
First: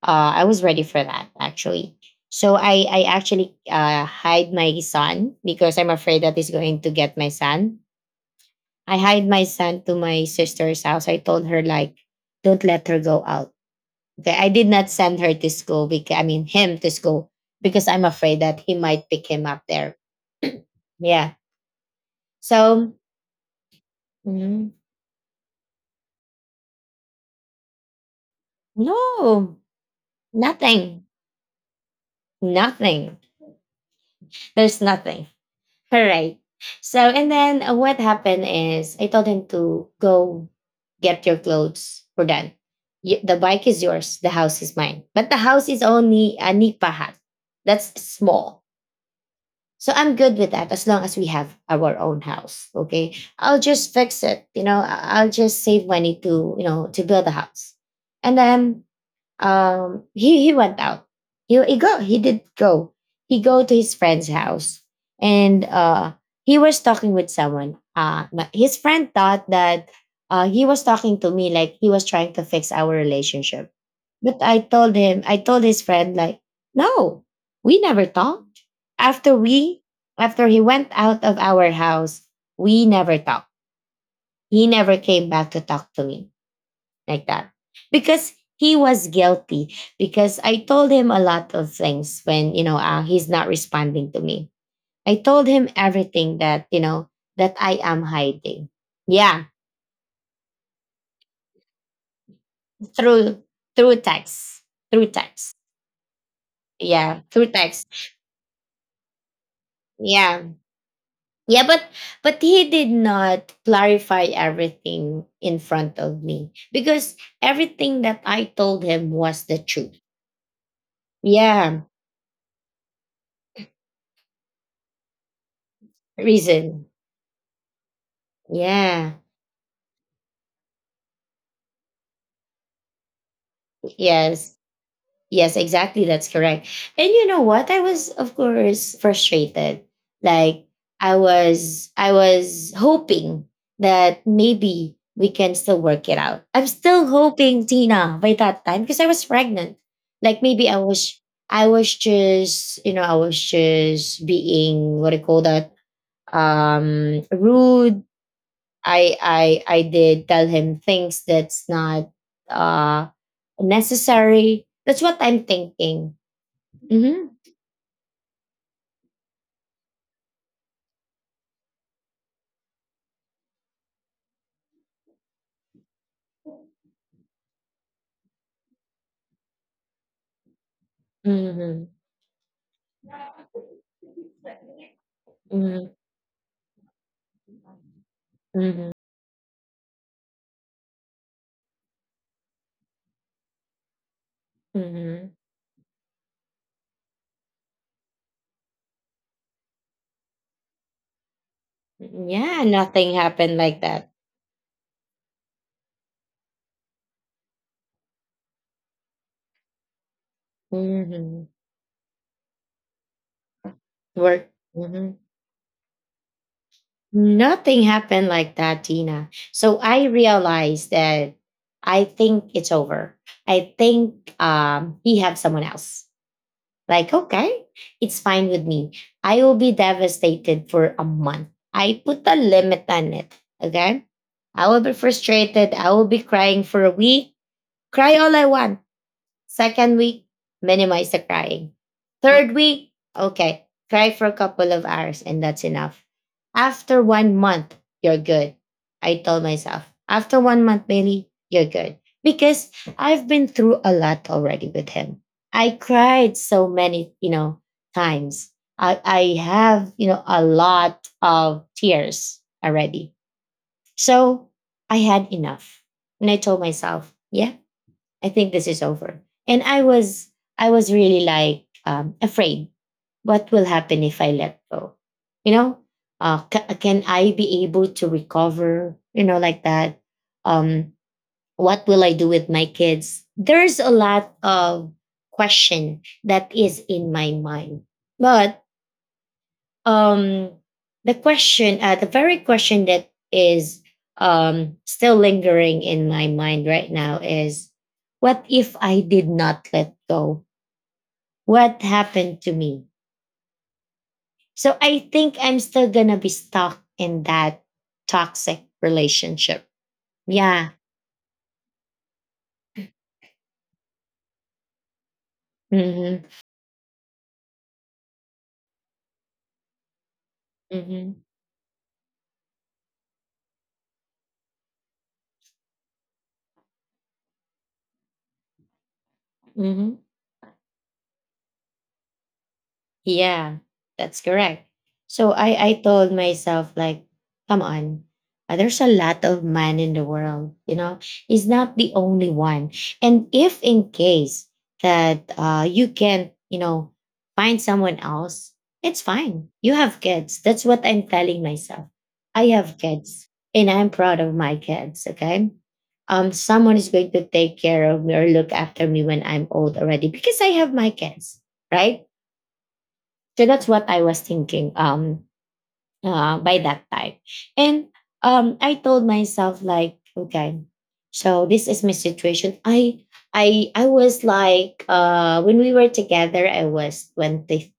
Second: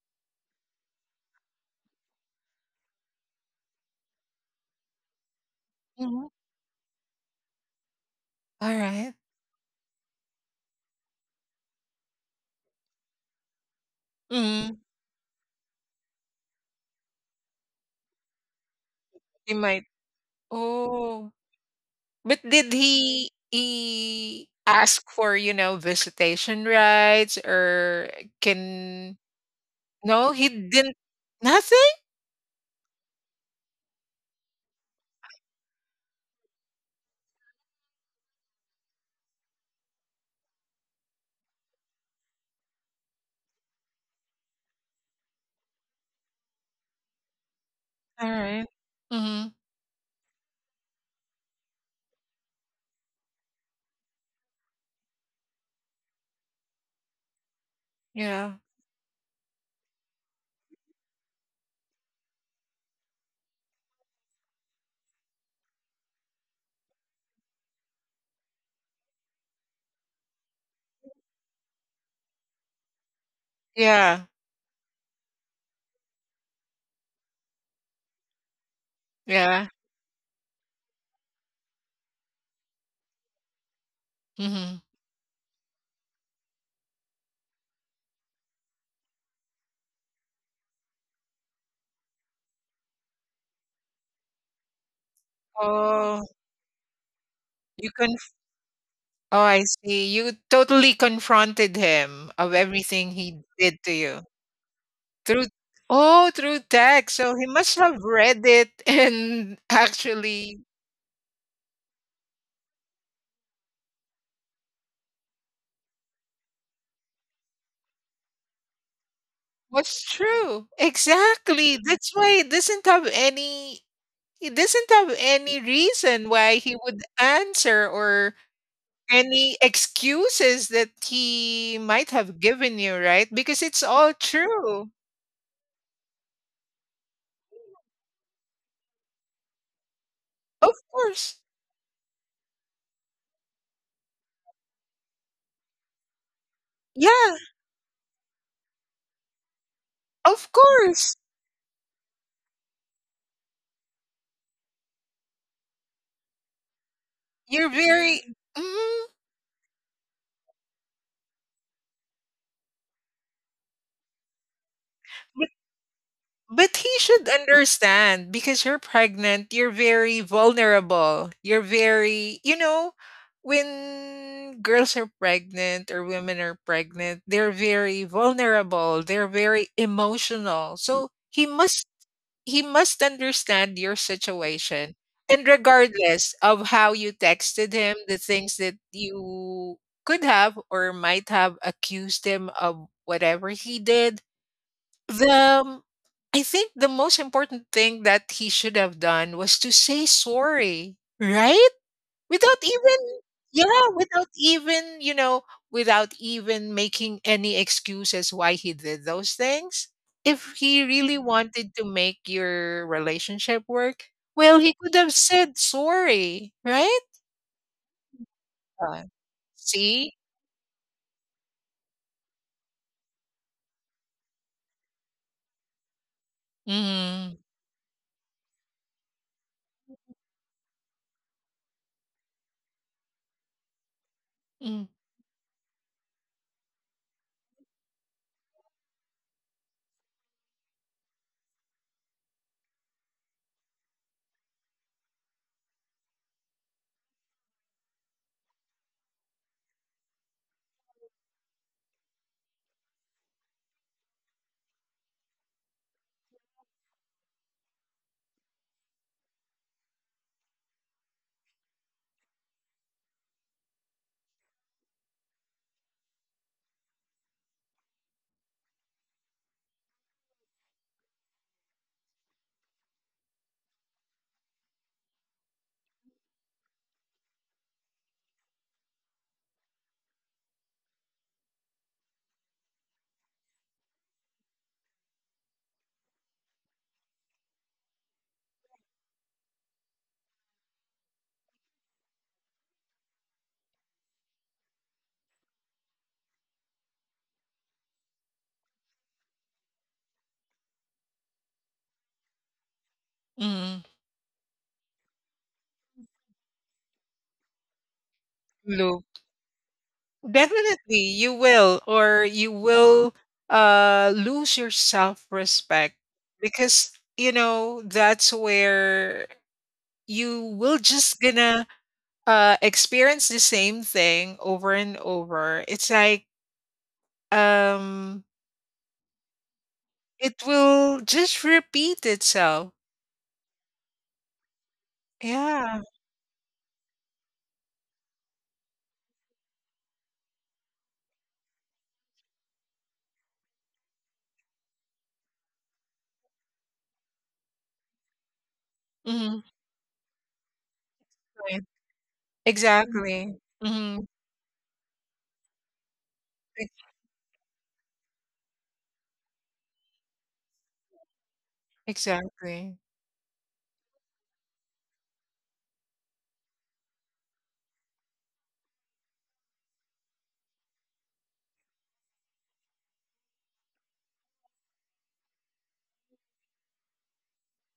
Speaker 1: Uh I was ready for that actually. So I I actually uh hide my son because I'm afraid
Speaker 2: Mhm.
Speaker 1: that he's going to get my son.
Speaker 2: All
Speaker 1: I
Speaker 2: right.
Speaker 1: hide my son to my sister's house. I told her like, don't let her go out. Okay. I did
Speaker 2: Mm,
Speaker 1: not send her to school, because I mean him to school, because I'm afraid that he might pick him
Speaker 2: he
Speaker 1: up
Speaker 2: might.
Speaker 1: there.
Speaker 2: Oh,
Speaker 1: Yeah.
Speaker 2: but did
Speaker 1: So
Speaker 2: he he
Speaker 1: mhm.
Speaker 2: ask for, you know, visitation rights or can—
Speaker 1: No,
Speaker 2: no, he didn't,
Speaker 1: nothing.
Speaker 2: nothing?
Speaker 1: Nothing. There's nothing. All right. So, and then uh, what happened is I told him to go get your clothes. We're done. Y- The bike is yours. The house is mine. But the house is only a nipahat. That's small.
Speaker 2: Alright. Mhm.
Speaker 1: So I'm good with that as long as we have our own house. Okay. I'll just fix it. You know, I- I'll just save money to, you know, to build a house. And
Speaker 2: Yeah.
Speaker 1: then um he he went out. He he go he did go he go to his friend's house. And uh he was talking with someone. Uh my- his friend thought that uh he was talking to me, like he was trying to fix our relationship.
Speaker 2: Yeah,
Speaker 1: But I told him, I told his friend, like, no, we never talked. after
Speaker 2: yeah.
Speaker 1: we After he went out of our house, we never talked. He
Speaker 2: Mhm.
Speaker 1: never came back to talk to me like that, because he was guilty, because I told him a lot of things when, you know, uh, he's not responding to me. I told him
Speaker 2: Oh,
Speaker 1: everything that, you know, that I
Speaker 2: you
Speaker 1: am
Speaker 2: can.
Speaker 1: hiding.
Speaker 2: Oh,
Speaker 1: Yeah.
Speaker 2: I see. You totally confronted him of everything he
Speaker 1: through
Speaker 2: did to
Speaker 1: Through
Speaker 2: you
Speaker 1: text. Through
Speaker 2: through—
Speaker 1: text.
Speaker 2: oh, through text.
Speaker 1: Yeah,
Speaker 2: So he
Speaker 1: through
Speaker 2: must
Speaker 1: text.
Speaker 2: have read it and
Speaker 1: Yeah.
Speaker 2: actually
Speaker 1: Yeah but but he did not clarify everything in front of me because everything that I told him was the truth.
Speaker 2: what's true. Exactly.
Speaker 1: Yeah.
Speaker 2: That's why he doesn't have any— he doesn't have any reason why he
Speaker 1: Reason.
Speaker 2: would answer or
Speaker 1: Yeah.
Speaker 2: any excuses that he might have given you, right? Because it's all
Speaker 1: Yes.
Speaker 2: true.
Speaker 1: Yes, exactly. That's correct. And you know what? I was, of course, frustrated. Like,
Speaker 2: Of
Speaker 1: I
Speaker 2: course.
Speaker 1: was, I was hoping that maybe we can still work it out. I'm still
Speaker 2: Yeah,
Speaker 1: hoping, Tina, by that time, because I was pregnant. Like,
Speaker 2: of
Speaker 1: maybe I
Speaker 2: course.
Speaker 1: was, I was just, you know, I was just being, what do you call that? Um,
Speaker 2: You're
Speaker 1: rude.
Speaker 2: very, mm,
Speaker 1: I I I did tell him things that's not uh necessary. That's what I'm
Speaker 2: but
Speaker 1: thinking.
Speaker 2: but he
Speaker 1: Mm-hmm.
Speaker 2: should understand because you're pregnant, you're very vulnerable. You're very, you know, when girls are pregnant or women are pregnant, they're very vulnerable, they're very emotional. So he
Speaker 1: Mm-hmm.
Speaker 2: must— he must understand your situation. And
Speaker 1: Mm-hmm.
Speaker 2: regardless of how you texted him, the things that
Speaker 1: Mm-hmm.
Speaker 2: you could have or might have accused him of whatever he did,
Speaker 1: Mm-hmm.
Speaker 2: the um, I think the most important thing that he should have done was to say sorry, right? Without
Speaker 1: Yeah,
Speaker 2: even—
Speaker 1: nothing happened like
Speaker 2: yeah,
Speaker 1: that.
Speaker 2: without even, you know, without even making any excuses why he did those things. If he really
Speaker 1: Mm-hmm.
Speaker 2: wanted to make your relationship work,
Speaker 1: Work.
Speaker 2: well, he could
Speaker 1: Mm-hmm.
Speaker 2: have said sorry, right?
Speaker 1: Nothing happened like that,
Speaker 2: Uh,
Speaker 1: Tina. So I
Speaker 2: see?
Speaker 1: realized that I think it's over. I think um, he have someone else. Like,
Speaker 2: Mm,
Speaker 1: okay, it's fine with me. I will be devastated for a month. I put a limit on it. Okay. I will
Speaker 2: mm,
Speaker 1: be frustrated. I will be crying for a week. Cry all I want. Second week, minimize the crying. Third week, okay, cry for a couple of hours, and that's enough. After one month, you're good. I told myself, after one month, Bailey, you're good. Because I've been through a lot already with him. I cried so many, you know, times. I, I have, you know, a lot of tears already. So I had enough. And I told myself, yeah, I think this is over. And I was I was really, like, um, afraid. What will happen if I let go? You know, uh, ca- can I be able to recover? You know, like that. Um, what will I do with my kids? There's a lot of question that is in my mind, but um the question uh the very question that is um still lingering in my mind right now is, what if I did not let go? What happened to me?
Speaker 2: mm.
Speaker 1: So I think I'm still gonna be stuck in that toxic
Speaker 2: Loop.
Speaker 1: relationship. Yeah.
Speaker 2: Definitely, you will, or you will uh, lose your self respect
Speaker 1: Mm-hmm.
Speaker 2: because, you know, that's where you will
Speaker 1: Mm-hmm.
Speaker 2: just gonna, uh, experience the same thing over and over. It's like, um,
Speaker 1: Mm-hmm.
Speaker 2: it will just repeat itself.
Speaker 1: Yeah, that's correct. So I, I
Speaker 2: Yeah.
Speaker 1: told myself, like, come on, uh, there's a lot of man in the world, you know. He's not the only one. And if in case that uh, you can't, you know, find someone else, it's
Speaker 2: Mhm,
Speaker 1: fine. You have kids. That's what I'm telling
Speaker 2: right.
Speaker 1: myself. I have kids,
Speaker 2: Exactly.
Speaker 1: and I'm
Speaker 2: Mhm,
Speaker 1: proud of my kids, okay? Um, someone is going to take care of me or look after me when I'm old already, because I have my kids, right?
Speaker 2: exactly.
Speaker 1: So that's what I was thinking, um uh, by that time. And um I told myself, like, okay, so this is my situation. I I I was like, uh when we were together I was twenty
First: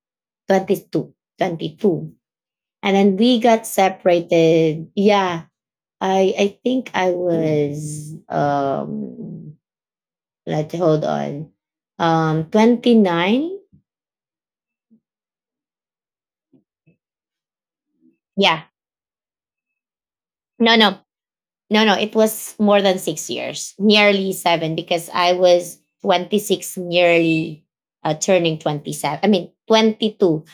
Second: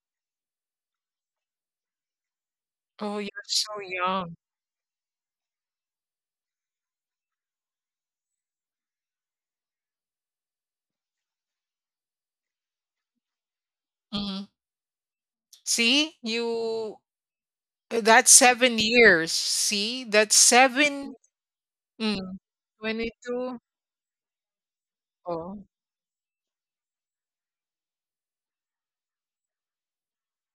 Speaker 1: twenty two, twenty two and then
Speaker 2: Oh, you're
Speaker 1: we got
Speaker 2: so young.
Speaker 1: separated. Yeah. I I think I was um let's hold on. Um twenty nine.
Speaker 2: Mhm. See, you uh, that's
Speaker 1: Yeah.
Speaker 2: seven years. See, that's
Speaker 1: No, no.
Speaker 2: 7,
Speaker 1: No, no, it
Speaker 2: mm,
Speaker 1: was more than six
Speaker 2: twenty-two.
Speaker 1: years, nearly seven, because I
Speaker 2: Oh,
Speaker 1: was twenty six, nearly uh, turning twenty seven. I mean, twenty two,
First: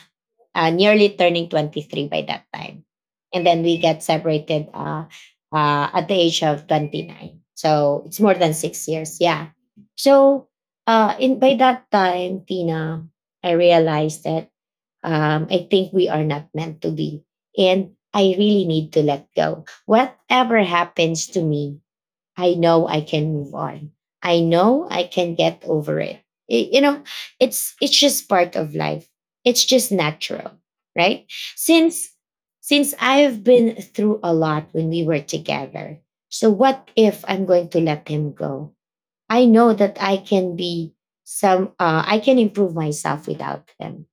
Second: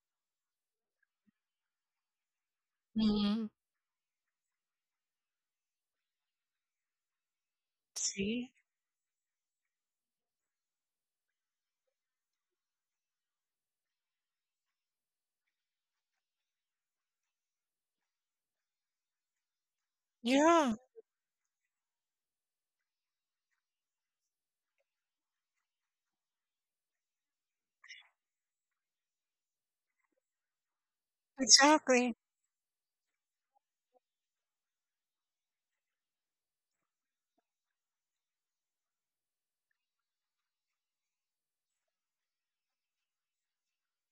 Speaker 1: uh, nearly turning twenty three by that time. And
Speaker 2: mhm.
Speaker 1: then we got separated, uh, uh, at the age of twenty nine. So it's more
Speaker 2: See?
Speaker 1: than six years. Yeah. So, uh, in by that time, Tina, I realized that, um, I think we are not meant to be. And I really need to let go. Whatever
Speaker 2: Yeah,
Speaker 1: happens to me, I know I can move on. I know I can get over it. I- you know, it's it's just part of life. It's just natural, right? Since
Speaker 2: exactly.
Speaker 1: since I've been through a lot when we were together. So what if I'm going to let him go? I know that I can be some, uh, I can improve myself without him,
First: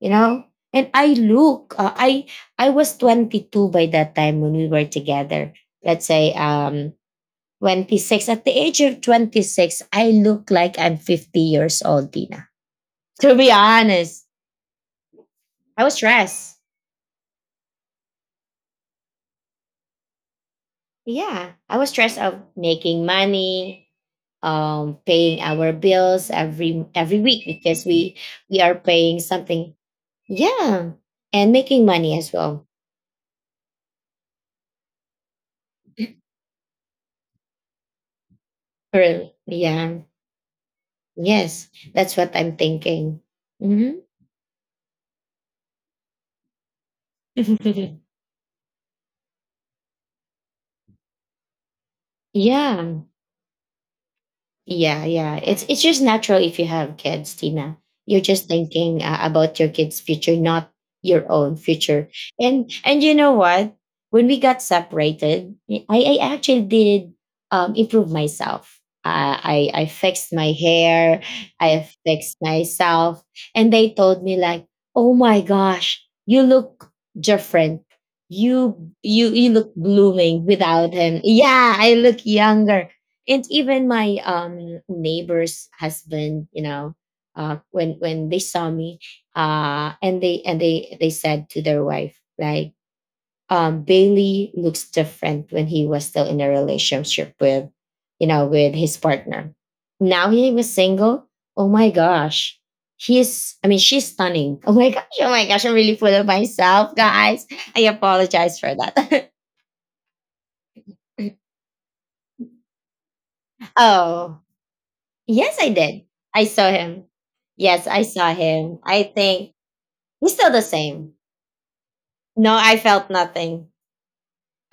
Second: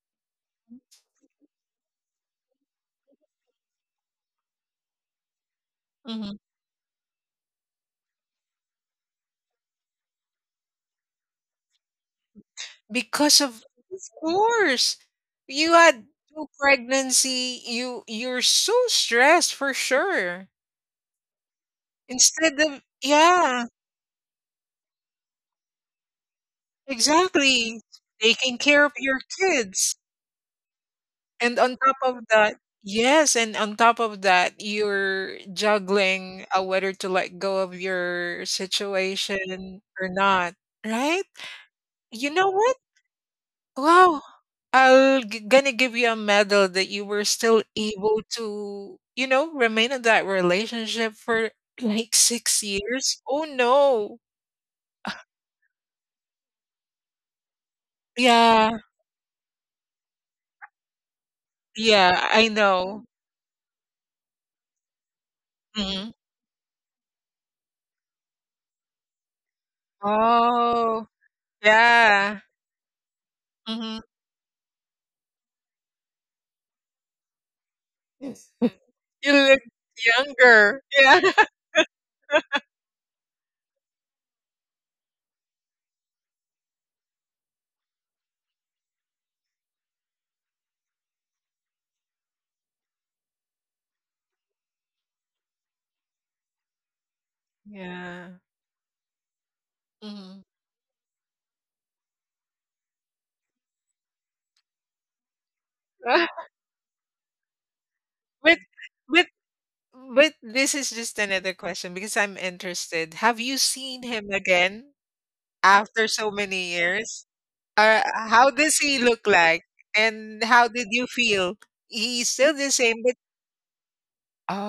Speaker 1: you know. And i look uh, i i was twenty two by that time when we were together. Let's say,
Speaker 2: Mhm.
Speaker 1: um twenty six. At the age of twenty six, I look like I'm fifty years old, Tina. To
Speaker 2: Because
Speaker 1: be
Speaker 2: of— of
Speaker 1: honest,
Speaker 2: course, you
Speaker 1: I was
Speaker 2: had two
Speaker 1: stressed.
Speaker 2: pregnancy, you you're so stressed for sure.
Speaker 1: Yeah, I was stressed of
Speaker 2: Instead of—
Speaker 1: making
Speaker 2: yeah,
Speaker 1: money, um paying our bills every every week,
Speaker 2: exactly.
Speaker 1: because we
Speaker 2: Taking
Speaker 1: we are
Speaker 2: care of your
Speaker 1: paying something.
Speaker 2: kids.
Speaker 1: Yeah. And
Speaker 2: And on
Speaker 1: making
Speaker 2: top of
Speaker 1: money as
Speaker 2: that,
Speaker 1: well.
Speaker 2: yes, and on top of that, you're juggling uh, whether to let go of your
Speaker 1: Really,
Speaker 2: situation
Speaker 1: yeah.
Speaker 2: or not, right?
Speaker 1: Yes, that's what
Speaker 2: You know
Speaker 1: I'm
Speaker 2: what?
Speaker 1: thinking. Hmm.
Speaker 2: Wow. I'll g- gonna give you a medal that you were still able to, you know, remain in that relationship for like six
Speaker 1: Yeah.
Speaker 2: years. Oh no.
Speaker 1: Yeah, yeah. It's it's just natural if you have kids, Tina. You're just
Speaker 2: Yeah.
Speaker 1: thinking, uh, about your kids' future, not your own future.
Speaker 2: Yeah, I
Speaker 1: And and
Speaker 2: know.
Speaker 1: you know what? When we got separated,
Speaker 2: Hmm.
Speaker 1: I I actually did, um, improve myself. Uh, I I fixed my
Speaker 2: Oh,
Speaker 1: hair. I fixed
Speaker 2: yeah.
Speaker 1: myself, and they
Speaker 2: Hmm.
Speaker 1: told me, like, "Oh my gosh, you look different. You you
Speaker 2: You
Speaker 1: you
Speaker 2: look
Speaker 1: look blooming
Speaker 2: younger.
Speaker 1: without him.
Speaker 2: Yeah.
Speaker 1: Yeah, I look younger." And even my um neighbor's husband, you know, uh when when they saw me, uh and they and they they said to their wife, like, um Bailey looks different. When he was still in a relationship with, you
Speaker 2: Yeah.
Speaker 1: know, with his partner, now
Speaker 2: Mhm.
Speaker 1: he was single. Oh my gosh, he's I mean she's stunning. Oh my gosh, oh my gosh, I'm really full of myself, guys. I apologize
Speaker 2: But
Speaker 1: for that.
Speaker 2: but but this is just another question because I'm interested. Have you seen him
Speaker 1: Oh.
Speaker 2: again
Speaker 1: Yes, I did.
Speaker 2: after so
Speaker 1: I saw
Speaker 2: many
Speaker 1: him.
Speaker 2: years?
Speaker 1: Yes, I
Speaker 2: Uh,
Speaker 1: saw
Speaker 2: how
Speaker 1: him.
Speaker 2: does
Speaker 1: I
Speaker 2: he look
Speaker 1: think
Speaker 2: like?
Speaker 1: he's
Speaker 2: And
Speaker 1: still the
Speaker 2: how did you
Speaker 1: same.
Speaker 2: feel? He's
Speaker 1: No,
Speaker 2: still the
Speaker 1: I
Speaker 2: same,
Speaker 1: felt
Speaker 2: but
Speaker 1: nothing.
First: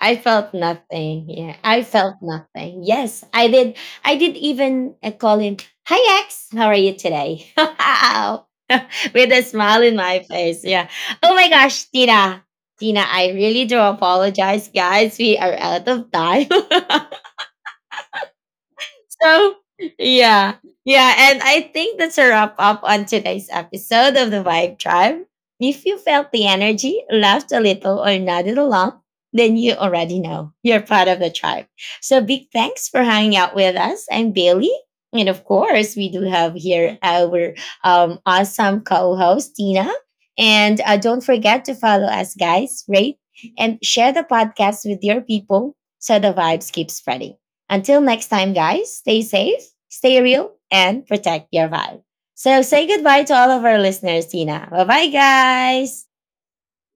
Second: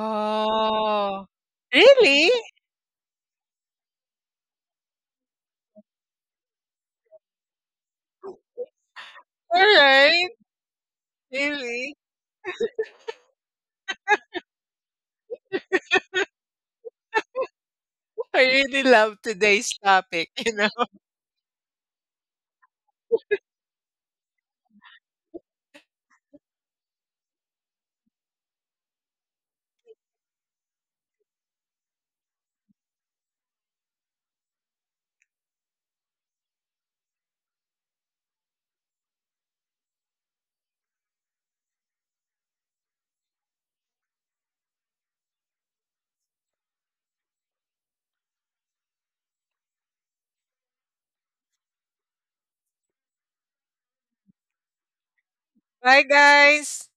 Speaker 1: I felt nothing. Yeah, I felt
Speaker 2: really?
Speaker 1: nothing. Yes, I did. I did even, uh, call him. Hi, ex. How are you today? With a
Speaker 2: All
Speaker 1: smile in my
Speaker 2: right,
Speaker 1: face. Yeah. Oh my gosh,
Speaker 2: really.
Speaker 1: Tina. Tina, I really do apologize, guys. We are out of time.
Speaker 2: I really love
Speaker 1: So,
Speaker 2: today's topic, you
Speaker 1: yeah.
Speaker 2: know.
Speaker 1: Yeah. And I think that's a wrap up on today's episode of the Vibe Tribe. If you felt the energy, laughed a little, or nodded along, then you already know you're part of the tribe. So, big thanks for hanging out with us. I'm Bailey. And of course, we do have here our um, awesome co host, Tina. And uh, don't forget to follow us, guys, rate and share the podcast with your people so the vibes keep spreading. Until next time, guys, stay safe, stay real, and protect your vibe. So say goodbye to all of our listeners, Tina. Bye bye,
Speaker 2: Bye,
Speaker 1: guys.
Speaker 2: guys.